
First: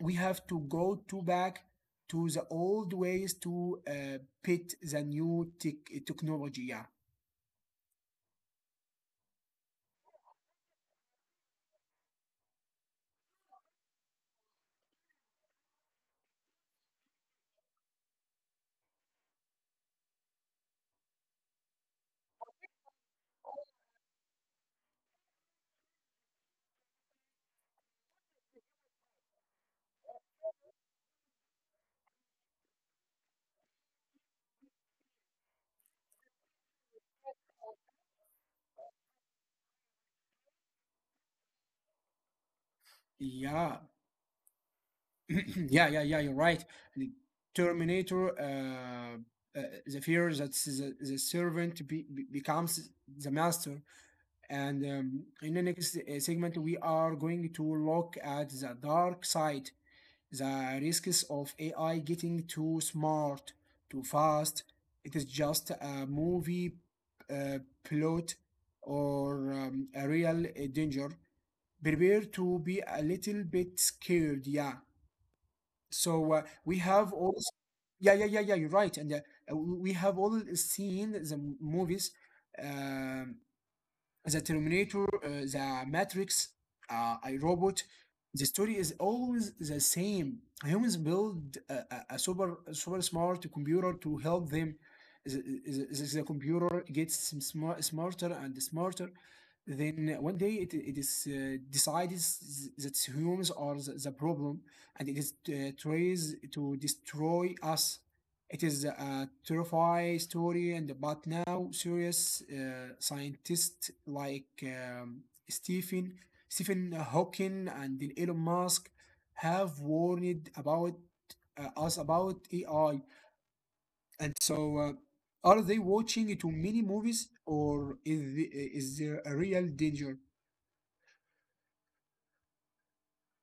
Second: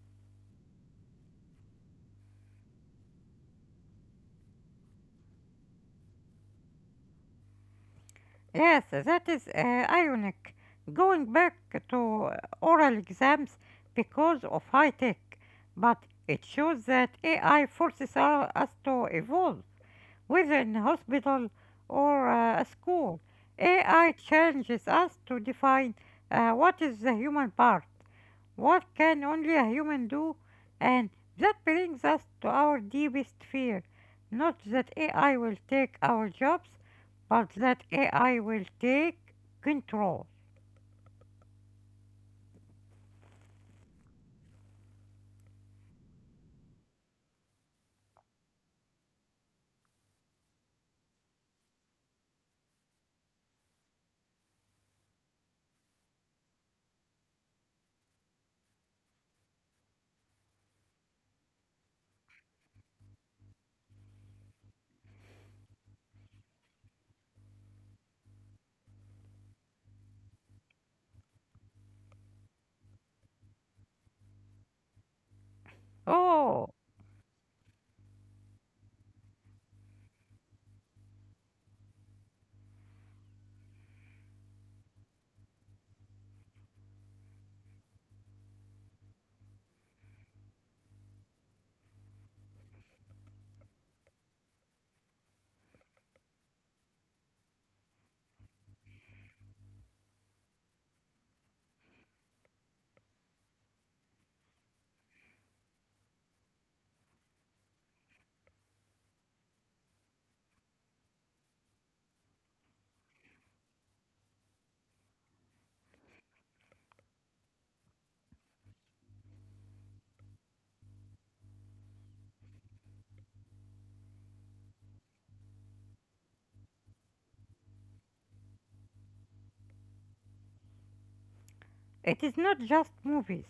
[SPEAKER 1] we have to go to back to the old ways to uh, pit the new tech technology. Yeah.
[SPEAKER 2] Yes, that is uh, ironic. Going back to uh, oral exams because of high tech, but it shows that A I forces our, us to evolve, whether in hospital or uh, school. A I challenges us to define uh, what is the human part. What can only a human do? And that brings us to our deepest fear. Not that A I will take our jobs, but that A I will take control.
[SPEAKER 1] Yeah, yeah, yeah, yeah. You're right. The Terminator. Uh, uh, the fear that the, the servant be, be- becomes the master. And um, in the next uh, segment, we are going to look at the dark side. The risks of A I getting too smart, too fast. It is just a movie uh, plot or um, a real uh, danger. Prepare to be a little bit scared. Yeah. So uh,
[SPEAKER 2] Oh,
[SPEAKER 1] we have all. Yeah, yeah, yeah, yeah. You're right. And uh, we have all seen the movies. um the Terminator, uh, The Matrix, uh, I Robot. The story is always the same. Humans build a, a, a super a super smart computer to help them. The, the, the computer gets smart, smarter and smarter. Then one day it, it is uh, decided that humans are the, the problem, and it is uh, tries to destroy us. It is a terrifying story, and but now serious uh, scientists like um, Stephen Stephen Hawking and Elon Musk have warned about uh, us about A I, and so, uh, are they watching too many movies, or is the, is there a real danger?
[SPEAKER 2] it is not just movies.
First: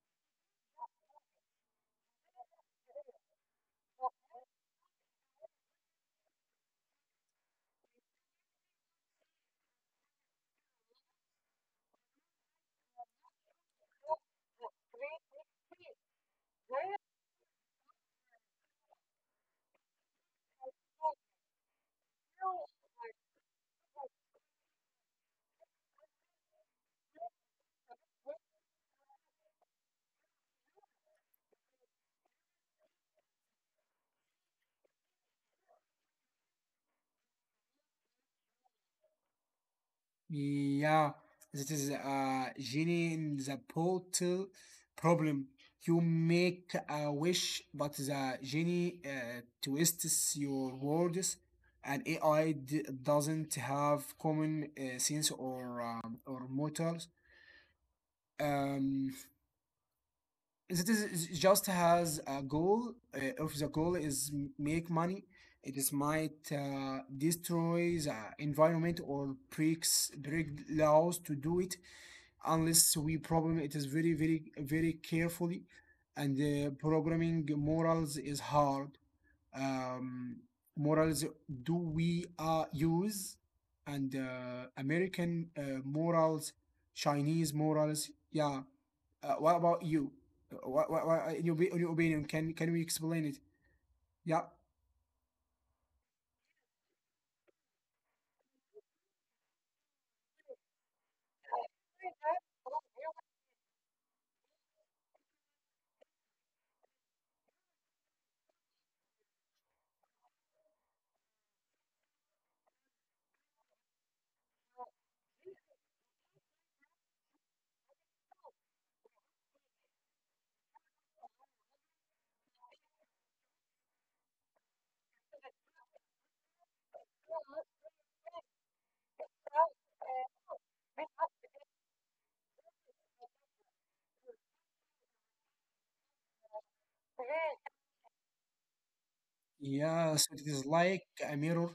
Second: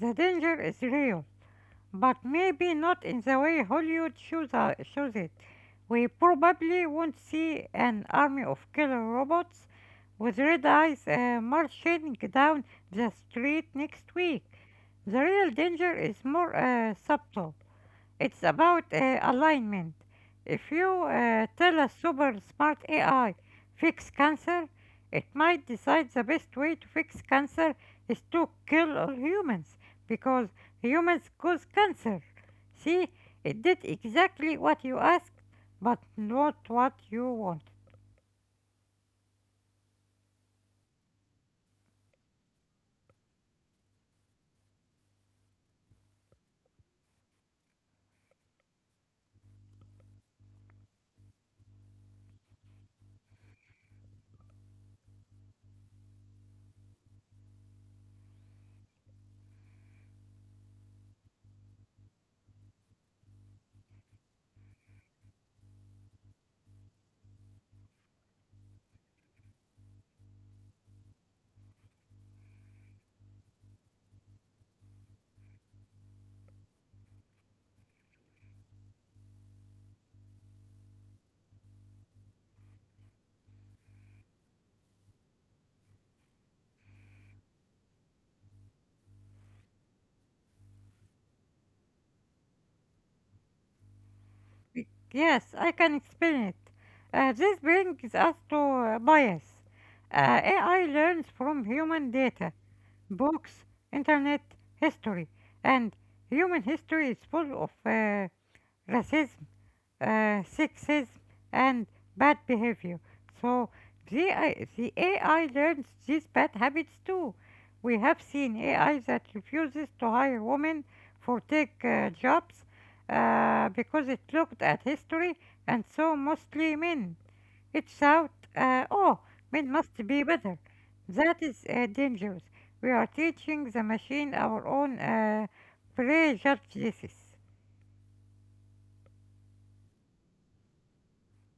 [SPEAKER 2] The danger is real, but maybe not in the way Hollywood shows, uh, shows it. We probably won't see an army of killer robots with red eyes uh, marching down the street next week. The real danger is more uh, subtle. It's about uh, alignment. If you uh, tell a super smart A I fix cancer, it might decide the best way to fix cancer is to kill all humans because humans cause cancer. See, it did exactly what you asked, but not what you want.
[SPEAKER 1] Yeah, it is a genie in the bottle problem. You make a wish, but the genie uh, twists your words, and A I doesn't have common uh, sense or um, or mortals. Um, it is is just has a goal. Uh, if the goal is m- make money, it is might uh, destroy the environment or breaks break laws to do it, unless we program it is very very very carefully. And uh, programming morals is hard. um, Morals, do we uh, use and uh, american uh, morals, chinese morals? Yeah. Uh, what about you? Uh, what, what, what, in, your, in your opinion, can can we explain it? Yeah.
[SPEAKER 2] Yes, I can explain it. Uh, this brings us to uh, bias. Uh, A I learns from human data, books, internet, history, and human history is full of uh, racism, uh, sexism, and bad behavior. So the, I- the A I learns these bad habits too. We have seen A I that refuses to hire women for tech uh, jobs uh, because it looked at history and saw mostly men. It thought, uh, "Oh, men must be better." That is uh, dangerous. We are teaching the machine our own uh, prejudges.
[SPEAKER 1] Yeah, so it is like a mirror.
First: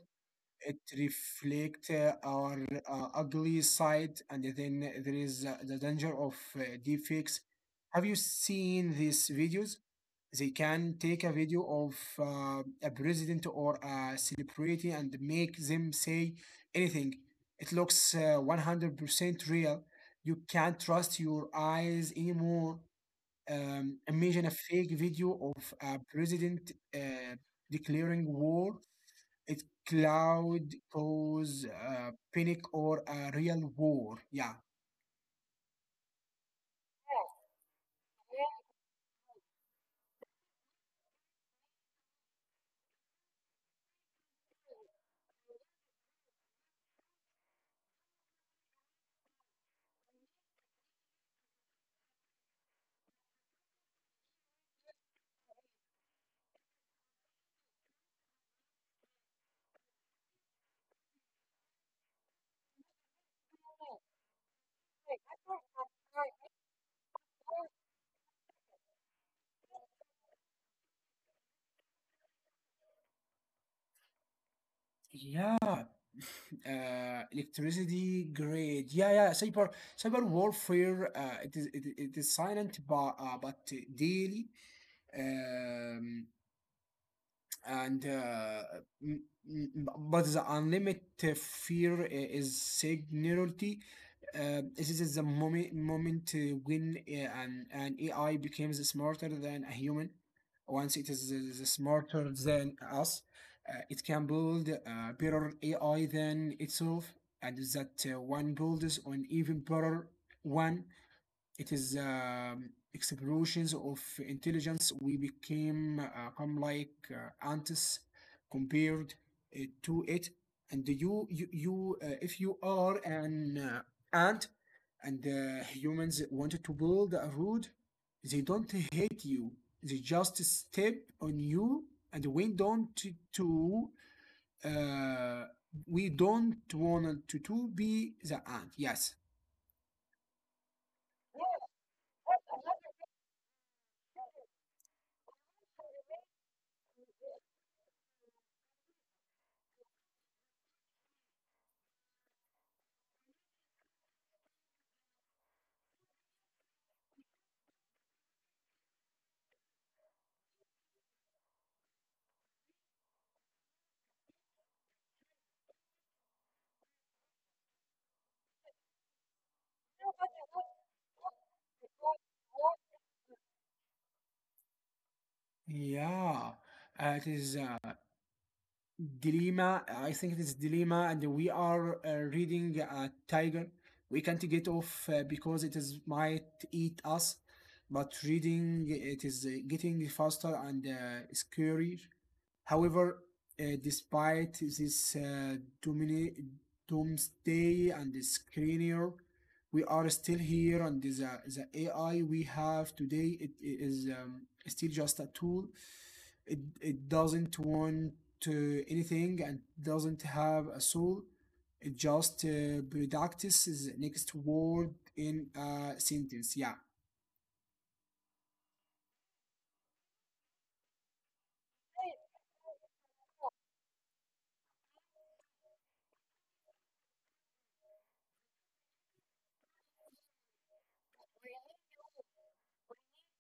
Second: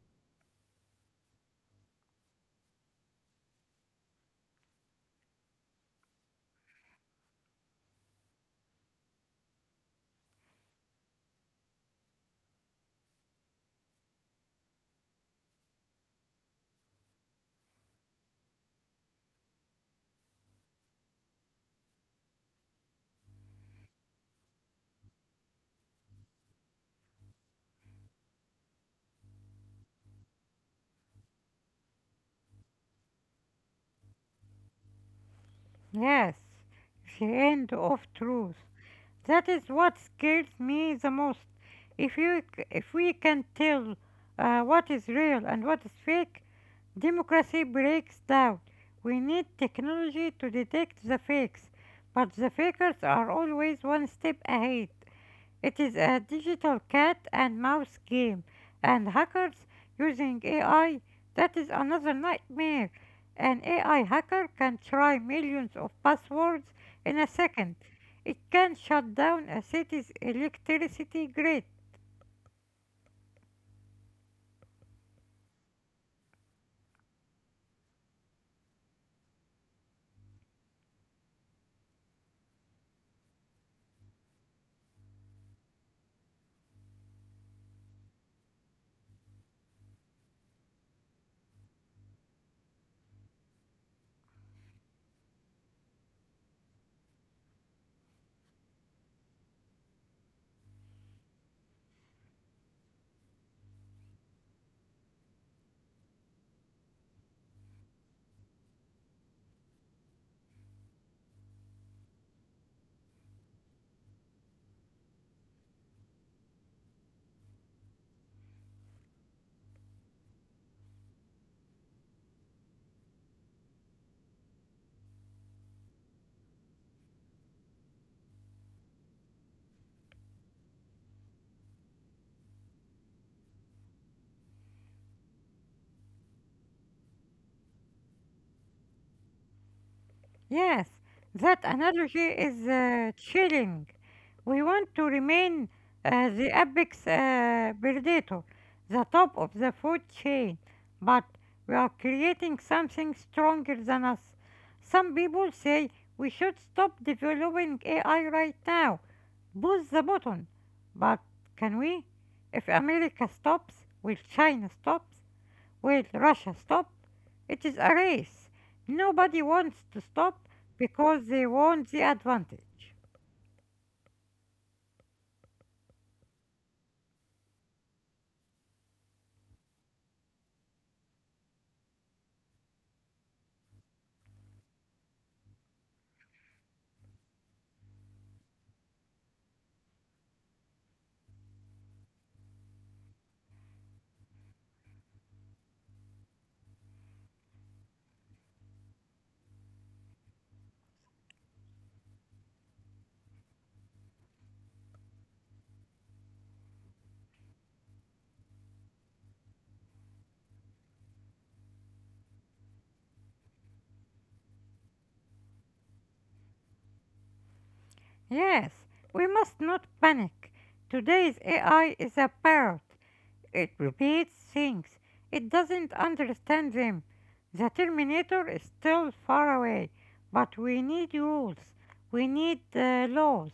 [SPEAKER 1] It reflect uh, our uh, ugly side. And then there is uh, the danger of uh, deepfakes. Have you seen these videos? They can take a video of uh, a president or a celebrity and make them say anything. It looks uh, one hundred percent real. You can't trust your eyes anymore. Um, imagine a fake video of a president uh, declaring war. It's cloud cause uh, panic or a real war. Yeah.
[SPEAKER 2] Yes, the end of truth. That is what scares me the most. If you, c- if we can tell uh, what is real and what is fake, democracy breaks down. We need technology to detect the fakes, but the fakers are always one step ahead. It is a digital cat and mouse game, and hackers using A I, that is another nightmare. An A I hacker can try millions of passwords in a second. It can shut down a city's electricity grid.
[SPEAKER 1] Yeah. Uh, electricity grid. Yeah, yeah. Cyber cyber warfare. Uh, it is it, it, is silent, but uh, but daily. Um, and uh, m- m- but the unlimited fear i- is singularity. Uh, this is the moment moment uh, when uh, an, an A I becomes smarter than a human. Once it is, is smarter than us, uh, it can build uh, better A I than itself, and that uh, one builds on even better one. It is um, explosions of intelligence. We became uh, come like uh, ants compared uh, to it. And you, you, you uh, if you are an uh, ant, and uh, humans wanted to build a road, they don't hate you. They just step on you, and we don't to uh, we don't want to, to be the ant. Yes.
[SPEAKER 2] Yes, that analogy is uh, chilling. We want to remain uh, the apex uh, predator, the top of the food chain, but we are creating something stronger than us. Some people say we should stop developing A I right now, push the button. But can we? If America stops, will China stop? Will Russia stop? It is a race. Nobody wants to stop because they want the advantage.
[SPEAKER 1] Yeah, uh, it is. Uh, dilemma. I think this dilemma, and we are uh, reading a tiger. We can't get off uh, because it is might eat us. But reading it is uh, getting faster and uh, scarier. However, uh, despite this uh, domini- doomsday and the screener, we are still here, and the, the A I we have today it, it is um, still just a tool. It, it doesn't want to anything and doesn't have a soul. It just uh, practices next word in a sentence. Yeah.
[SPEAKER 2] Yes, we must not panic. Today's A I is a parrot. It repeats things. It doesn't understand them. The Terminator is still far away, but we need rules. We need uh, laws.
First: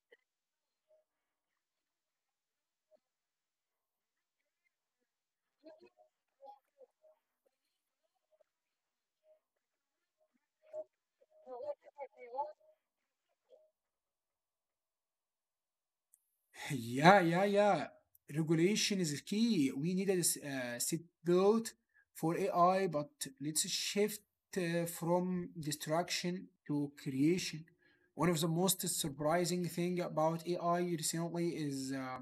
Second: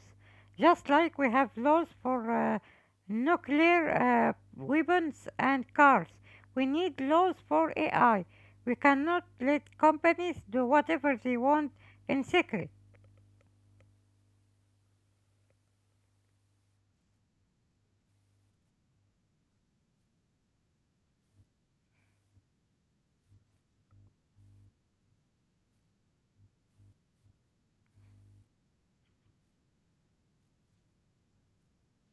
[SPEAKER 2] Just like we have laws for uh, nuclear uh, weapons and cars, we need laws for A I. We cannot let companies do whatever they want in secret.
[SPEAKER 1] Yeah, yeah, yeah. Regulation is key. We need a s- uh, seatbelt for A I. But let's shift uh, from destruction to creation. One of the most surprising thing about A I recently is uh,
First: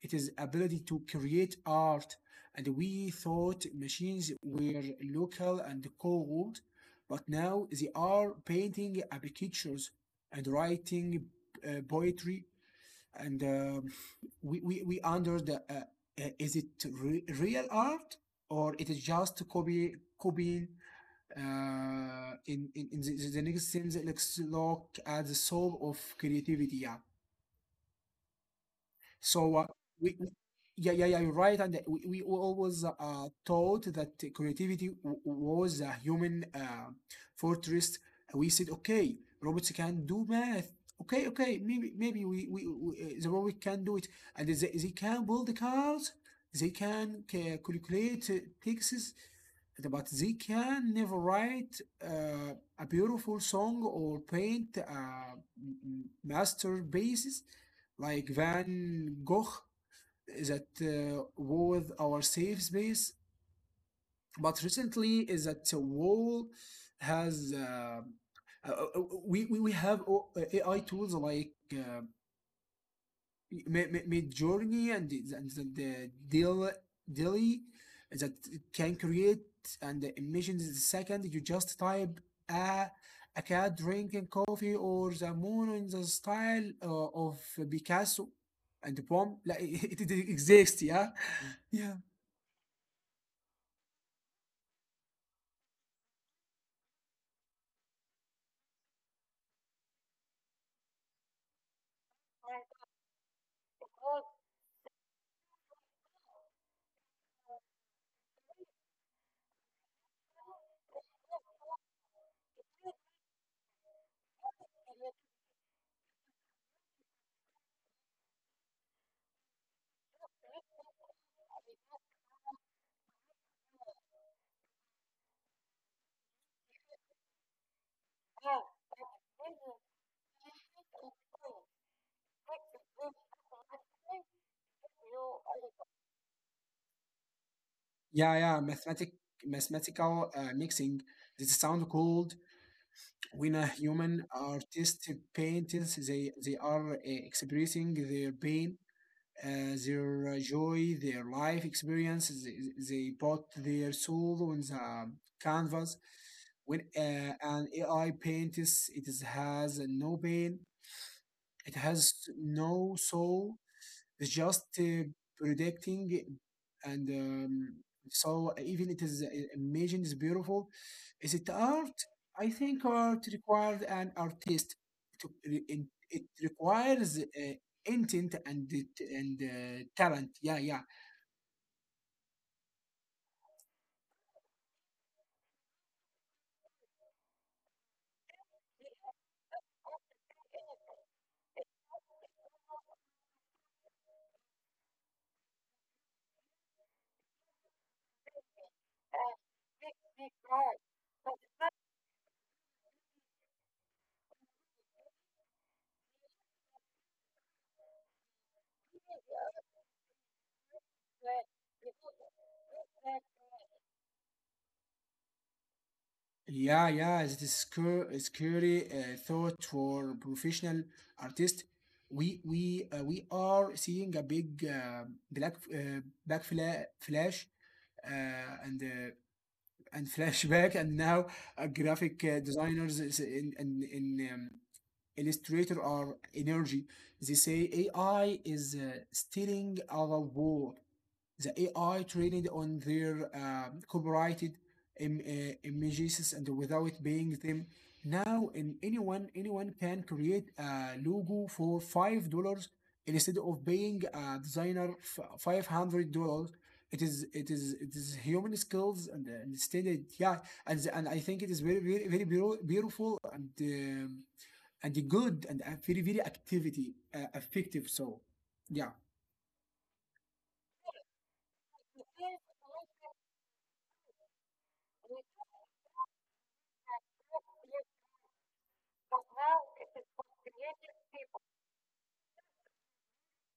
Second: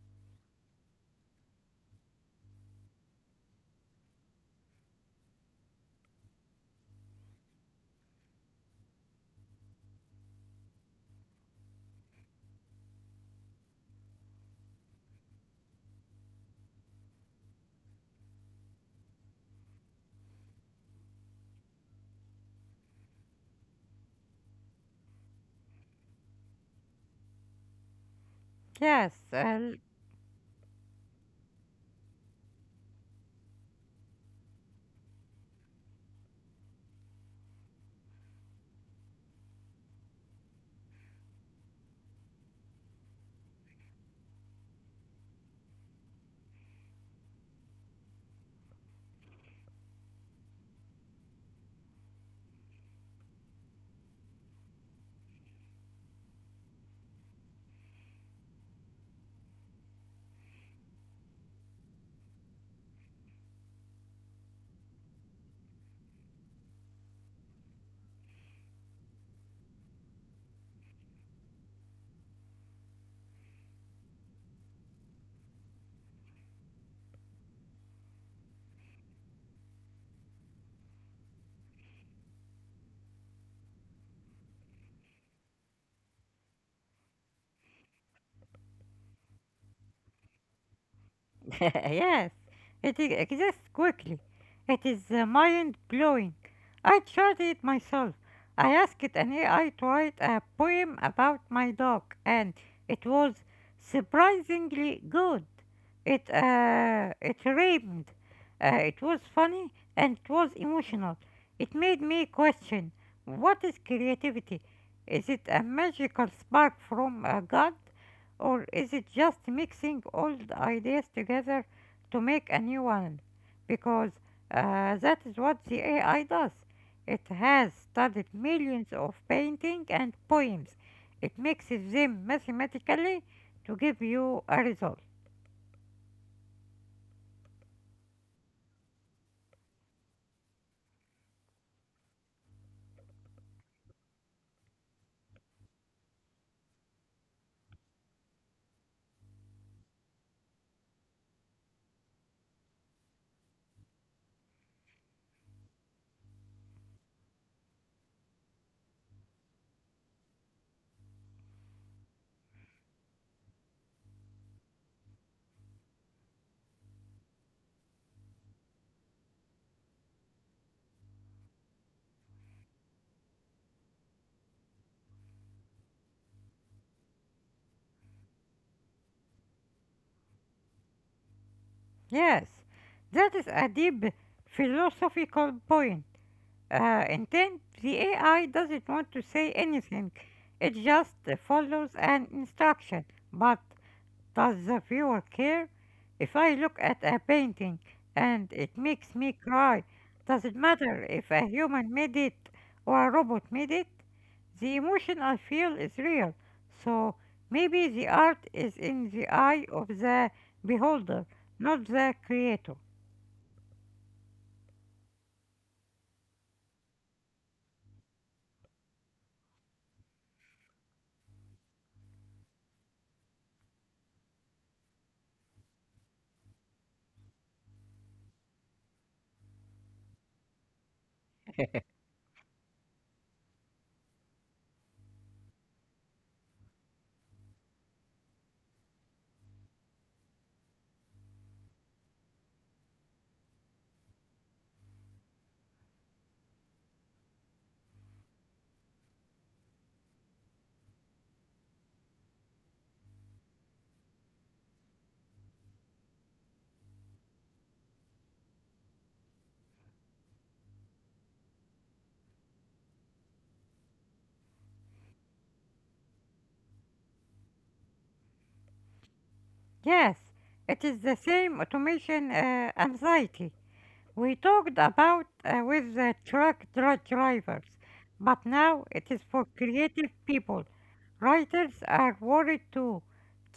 [SPEAKER 1] it is ability to create art. And we thought machines were local and cold, but now they are painting uh, pictures and writing uh, poetry, and um, we, we we under the uh, uh, is it re- real art or it is just copy copying uh, in in, in the, the next sense, let's look at the soul of creativity. Yeah.
[SPEAKER 2] Yes,
[SPEAKER 1] so
[SPEAKER 2] uh,
[SPEAKER 1] uh, we, we- yeah, yeah, yeah, you're right. And we, we were always uh, taught that creativity w- was a human uh, fortress. We said, okay, robots can do math. Okay, okay, maybe maybe we, we, we uh, the robot can do it, and they, they can build the cars. They can ca- calculate uh, texts but they can never write uh, a beautiful song or paint uh, m- m- masterpieces like Van Gogh. That uh, was our safe space, but recently is that the wall has uh, uh, uh, we, we we have o- A I tools like uh, Mi- Mi- Midjourney and the, and the, the daily that can create and the emissions in the second. You just type a a cat drinking coffee or the moon in the style uh, of Picasso and the poem like it, it exists, yeah. Yeah.
[SPEAKER 2] yes, it e- exists quickly. It is uh, mind blowing. I tried it myself. I asked an A I to write a poem about my dog, and it was surprisingly good. It uh, it rhymed. Uh, it was funny and it was emotional. It made me question: What is creativity? Is it a magical spark from uh, God? Or is it just mixing old ideas together to make a new one? Because uh, that is what the A I does. It has studied millions of paintings and poems. It mixes them mathematically to give you a result.
[SPEAKER 1] Yeah, yeah, mathematic mathematical uh, mixing, this sound called, when a human artist paints they they are uh, expressing their pain, uh, their uh, joy, their life experiences. They, they put their soul on the canvas. When uh, an A I paints, it is, has no pain. It has no soul. It's just uh, predicting, and um, so even it is uh, imagine is beautiful. Is it art? I think art requires an artist. To, re- it requires uh, intent and it- and uh, talent. Yeah, yeah.
[SPEAKER 2] Yes, that is a deep philosophical point. Uh, intent, the A I doesn't want to say anything. It just follows an instruction. But does the viewer care? If I look at a painting and it makes me cry, does it matter if a human made it or a robot made it? The emotion I feel is real, so maybe the art is in the eye of the beholder, not the creator.
[SPEAKER 1] Yeah, yeah, this is scary, scary uh, thought for professional artists. We we uh, we are seeing a big uh, black uh, back fla flash uh, and uh, and flashback, and now uh, graphic uh, designers is in in, in um, Illustrator are energy. They say A I is uh, stealing our work. The A I trained on their um, copyrighted im- uh, images and without paying them. Now, in anyone anyone can create a logo for five dollars instead of paying a designer five hundred dollars. It is it is it is human skills and, uh, and standard, yeah, and and I think it is very very very beautiful and um, and good and very very activity uh, effective. So, yeah.
[SPEAKER 2] Yes, it is the same automation uh, anxiety. We talked about uh, with the truck dri- drivers, but now it is for creative people. Writers are worried too.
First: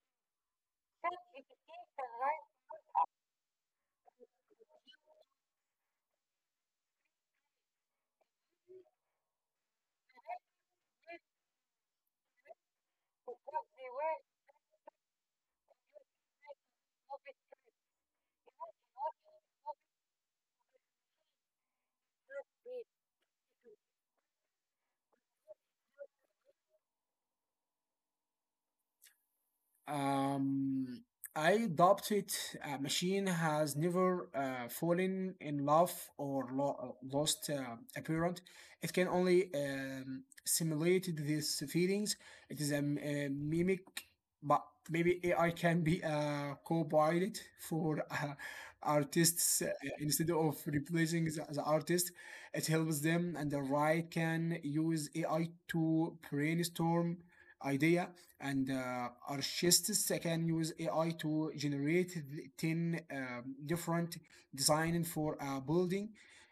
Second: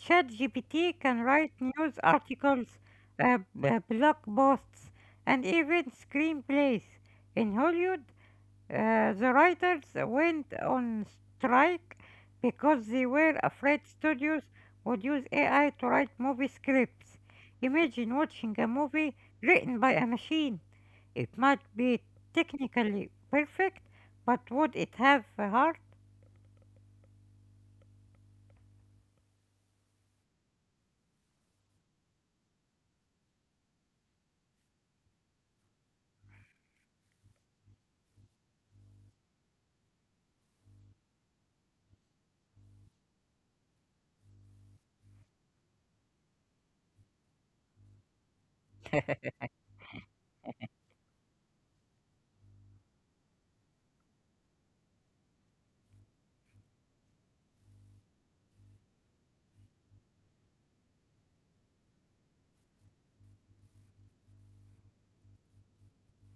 [SPEAKER 2] ChatGPT can write news articles, uh, b- uh, blog posts, and even screenplays. In Hollywood, uh, the writers went on strike because they were afraid studios would use A I to write movie scripts. Imagine watching a movie written by a machine. It might be technically perfect, but would it have a heart?
[SPEAKER 1] Um, I adopted a machine has never uh, fallen in love or lo- lost uh, a parent. It can only um, simulate these feelings. It is a, m- a mimic, but maybe A I can be a co-pilot for uh, artists uh, instead of replacing the, the artist. It helps them, and the right can use A I to brainstorm idea, and uh, Archistes can use A I to generate ten um, different design for a building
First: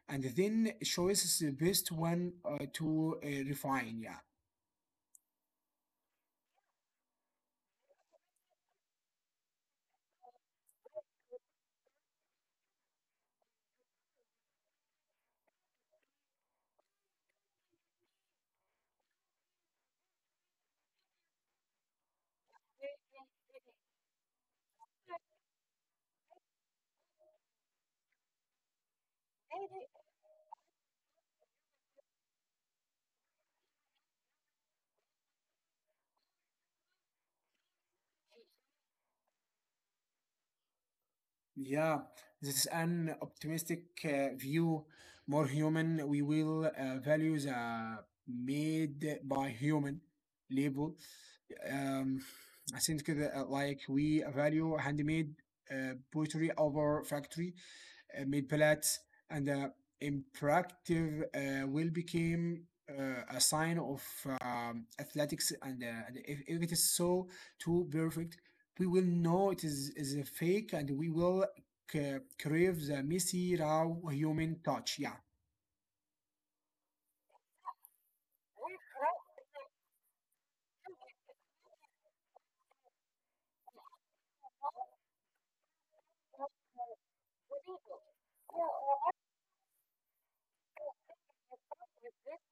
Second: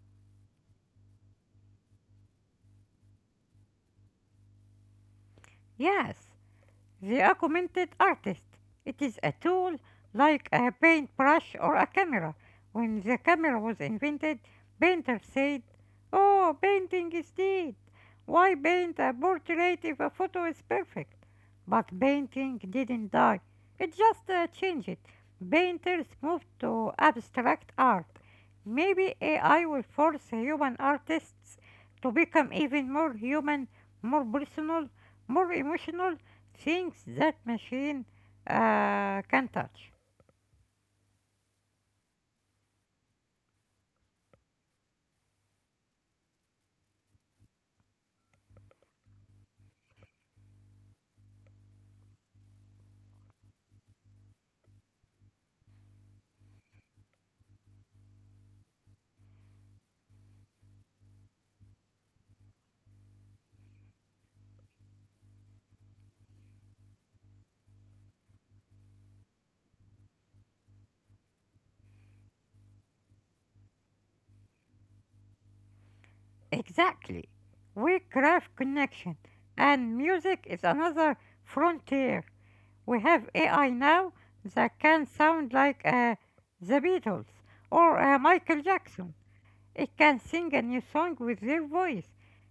[SPEAKER 1] and then choose the best one uh, to uh, refine. Yeah.
[SPEAKER 2] Yes. The augmented artist. It is a tool like a paintbrush or a camera. When the camera was invented, painters said, oh, painting is dead. Why paint a portrait if a photo is perfect? But painting didn't die. It just uh, changed. Painters moved to abstract art. Maybe A I will force human artists to become even more human, more personal, more emotional, things that machine uh, can touch.
[SPEAKER 1] Yeah, this is an optimistic uh, view, more human. We will uh, value the made by human label. Um, I think that, uh, like we value handmade uh, poetry over factory uh, made pellets, and uh, impractive uh, will became uh, a sign of um, athletics. And, uh, and if, if it is so too perfect, we will know it is, is a fake, and we will c- crave the messy, raw human touch. Yeah.
[SPEAKER 2] Exactly. We craft connection, and music is another frontier. We have A I now that can sound like uh, the Beatles or uh, Michael Jackson. It can sing a new song with their voice.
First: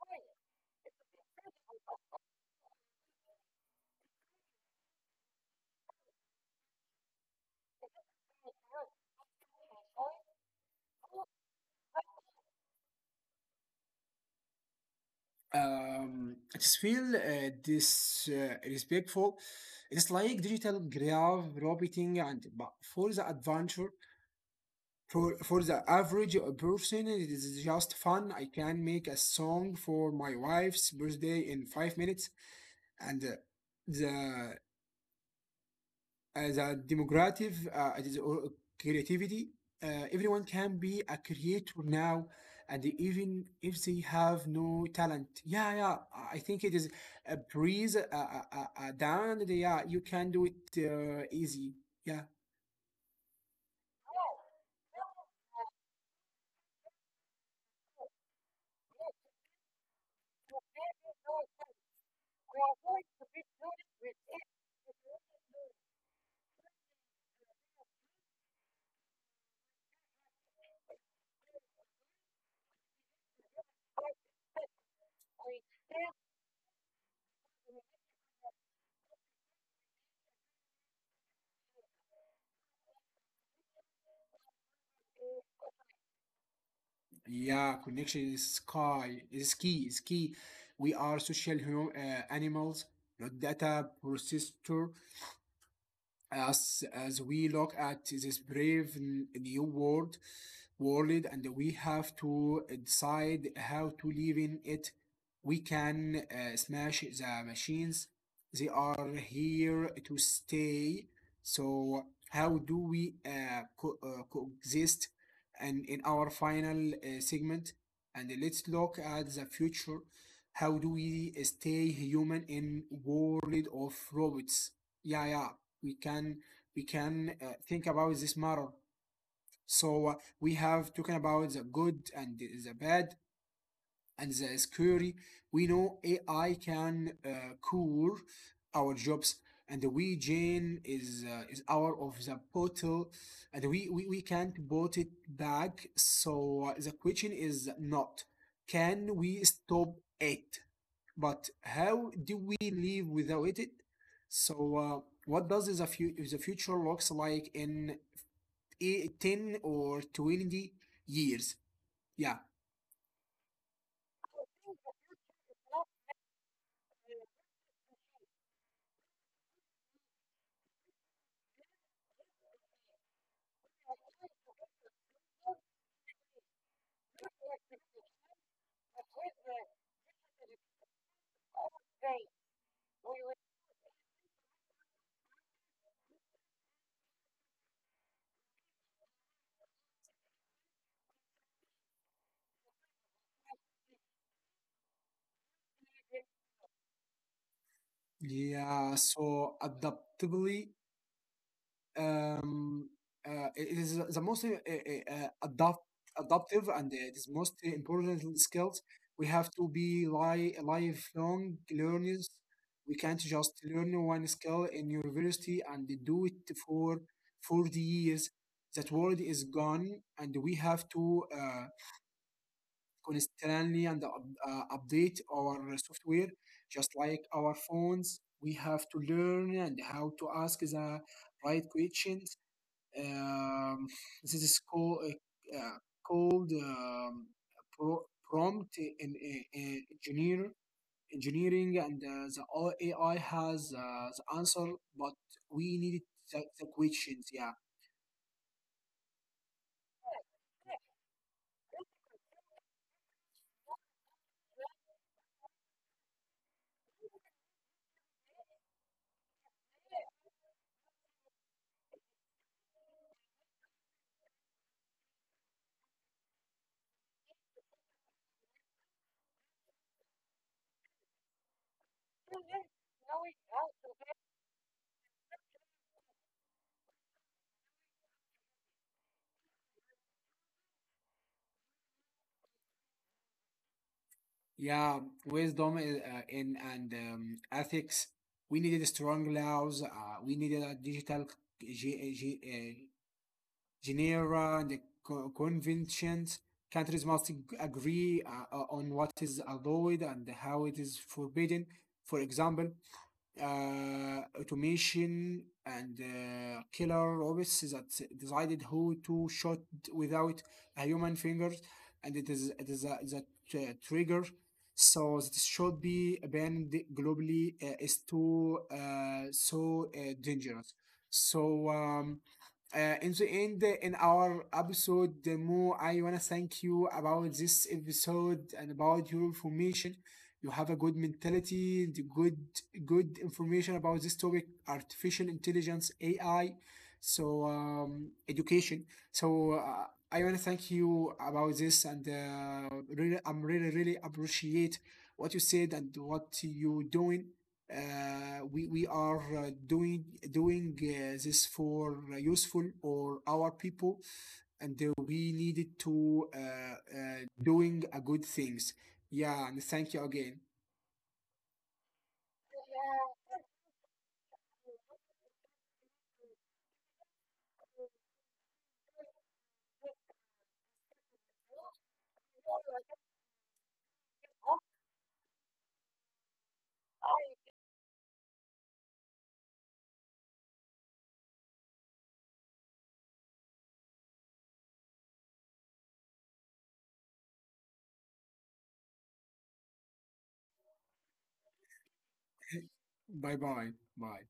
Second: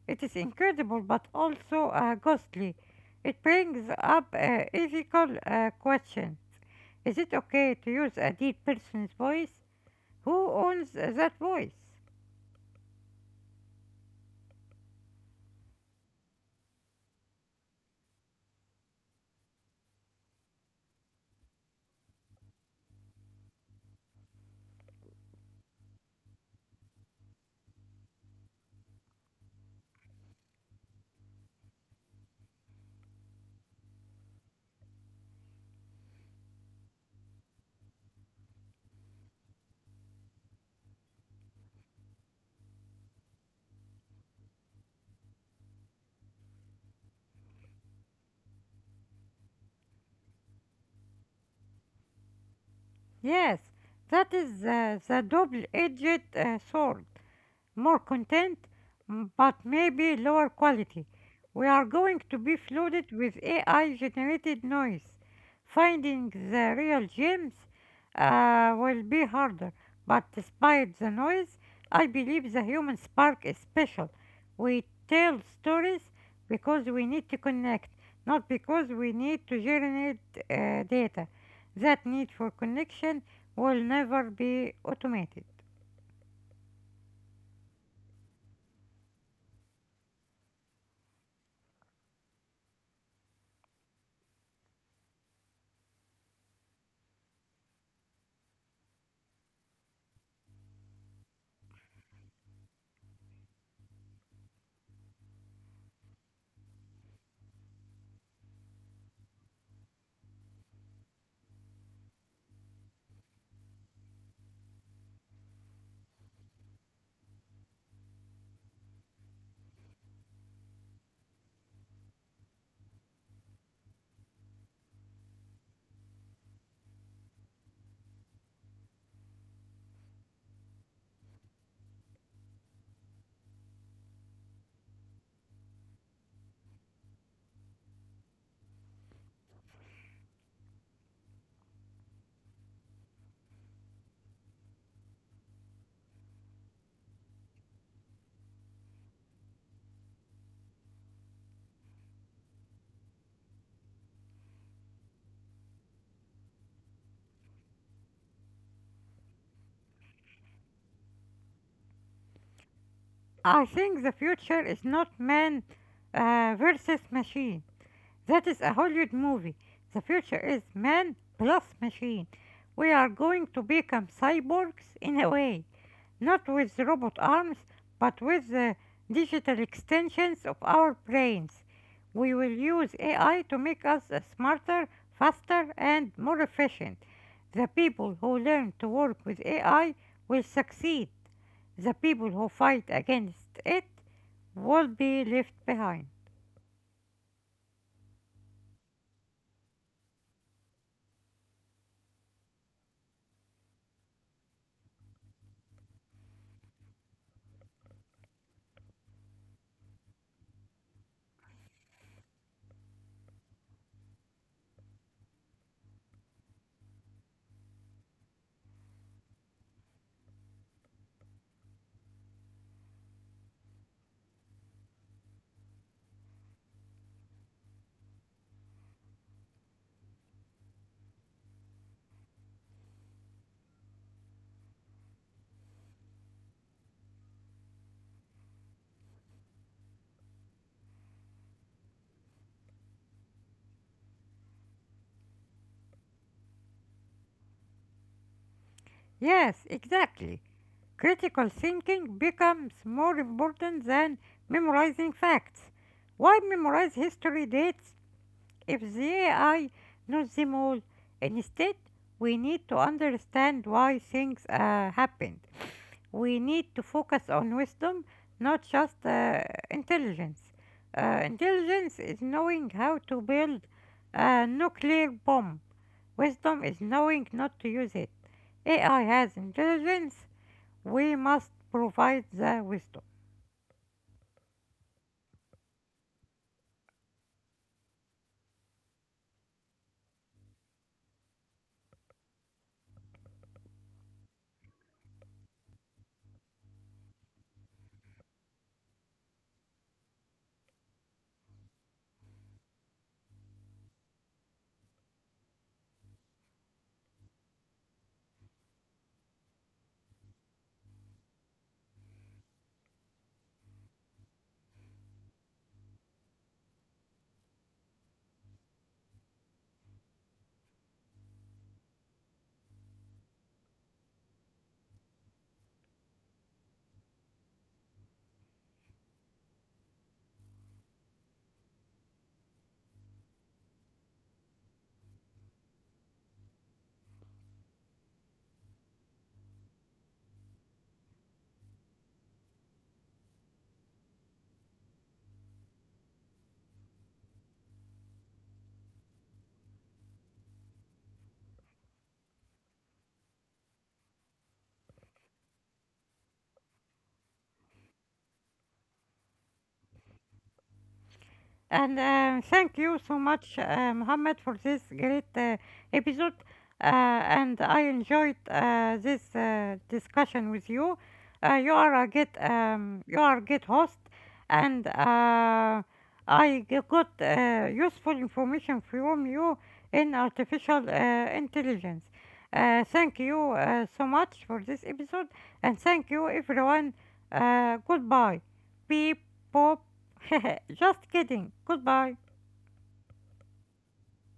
[SPEAKER 2] It is incredible but also uh, ghostly. It brings up an ethical uh, question. Is it okay to use a dead person's voice? Who owns uh, that voice?
[SPEAKER 1] um, it is feel uh, this uh, respectful. It's like digital graph roboting and but for the adventure. For for the average person, it is just fun. I can make a song for my wife's birthday in five minutes, and uh, the uh, the democratic uh, it is all creativity. Uh, everyone can be a creator now, and even if they have no talent, yeah, yeah, I think it is a breeze, uh, uh, uh, uh, down. Yeah, you can do it uh, easy. Yeah.
[SPEAKER 2] Yes, that is uh, the double-edged uh, sword. More content, m- but maybe lower quality. We are going to be flooded with A I generated noise. Finding the real gems uh, will be harder, but despite the noise, I believe the human spark is special. We tell stories because we need to connect, not because we need to generate uh, data. That need for connection will never be automated.
[SPEAKER 1] Yeah, connection is sky is key. Is key. We are social hum- uh, animals, not data processor. As as we look at this brave new world world, and we have to decide how to live in it. We can uh, smash the machines. They are here to stay, so how do we uh, co- uh, coexist? And in our final uh, segment, and let's look at the future. How do we stay human in world of robots? Yeah, yeah. We can we can uh, think about this matter. So uh, we have talking about the good and the bad and the scary. We know A I can uh, cure our jobs, and we Jane is uh, is out of the bottle, and we, we we can't put it back. So uh, the question is not, can we stop it? But how do we live without it? So, uh, what does the, fu- the future looks like in e- ten or twenty years? Yeah,
[SPEAKER 2] I think the future is not man uh, versus machine. That is a Hollywood movie. The future is man plus machine. We are going to become cyborgs in a way, not with robot arms, but with the digital extensions of our brains. We will use A I to make us uh, smarter, faster, and more efficient. The people who learn to work with A I will succeed. The people who fight against it will be left behind.
[SPEAKER 1] yeah. So, adaptability. Um, uh, it is the most uh, uh, adopt, adoptive and uh, it is most important skills. We have to be li- lifelong learners. We can't just learn one skill in university and do it for forty years. That world is gone, and we have to uh, constantly and up- uh, update our software, just like our phones. We have to learn and how to ask the right questions. um, this is called, uh, uh, called um, pro- prompt in, in, in engineer, engineering, and uh, the O- A I has uh, the answer, but we needed the, the questions. Yeah,
[SPEAKER 2] Yes, exactly. Critical thinking becomes more important than memorizing facts. Why memorize history dates if they I knows them all. Instead, we need to understand why things uh, happened. We need to focus on wisdom, not just uh, intelligence. Uh, intelligence is knowing how to build a nuclear bomb. Wisdom is knowing not to use it. A I has intelligence. We must provide the wisdom.
[SPEAKER 1] yeah. Wisdom is, uh, in and um, ethics. We needed strong laws. Uh, we needed a digital G, G, uh, Genera and the co- conventions. Countries must agree uh, uh, on what is allowed and how it is forbidden. For example, uh, automation and uh, killer robots that decided who to shoot without a human fingers, and it is it is a, that uh, trigger. So it should be banned globally. Uh, is too uh, so uh, dangerous. So um, uh, in the end, uh, in our episode, Mo, I wanna thank you about this episode and about your information. You have a good mentality, the good good information about this topic, artificial intelligence, A I. So um, education. So uh, I want to thank you about this, and uh, really I'm really really appreciate what you said and what you doing. Uh, we, we are uh, doing doing uh, this for uh, useful or our people, and uh, we needed to uh, uh, doing a good things. Yeah, and thank you again.
[SPEAKER 2] And um, Thank you so much, uh, Mohammed, for this great uh, episode. Uh, and I enjoyed uh, this uh, discussion with you. Uh, you are a good, um, you are a good host, and uh, I g- got uh, useful information from you in artificial uh, intelligence. Uh, thank you uh, so much for this episode, and thank you, everyone. Uh, goodbye. Beep, pop. Just kidding. Goodbye.
[SPEAKER 1] Bye bye. Bye.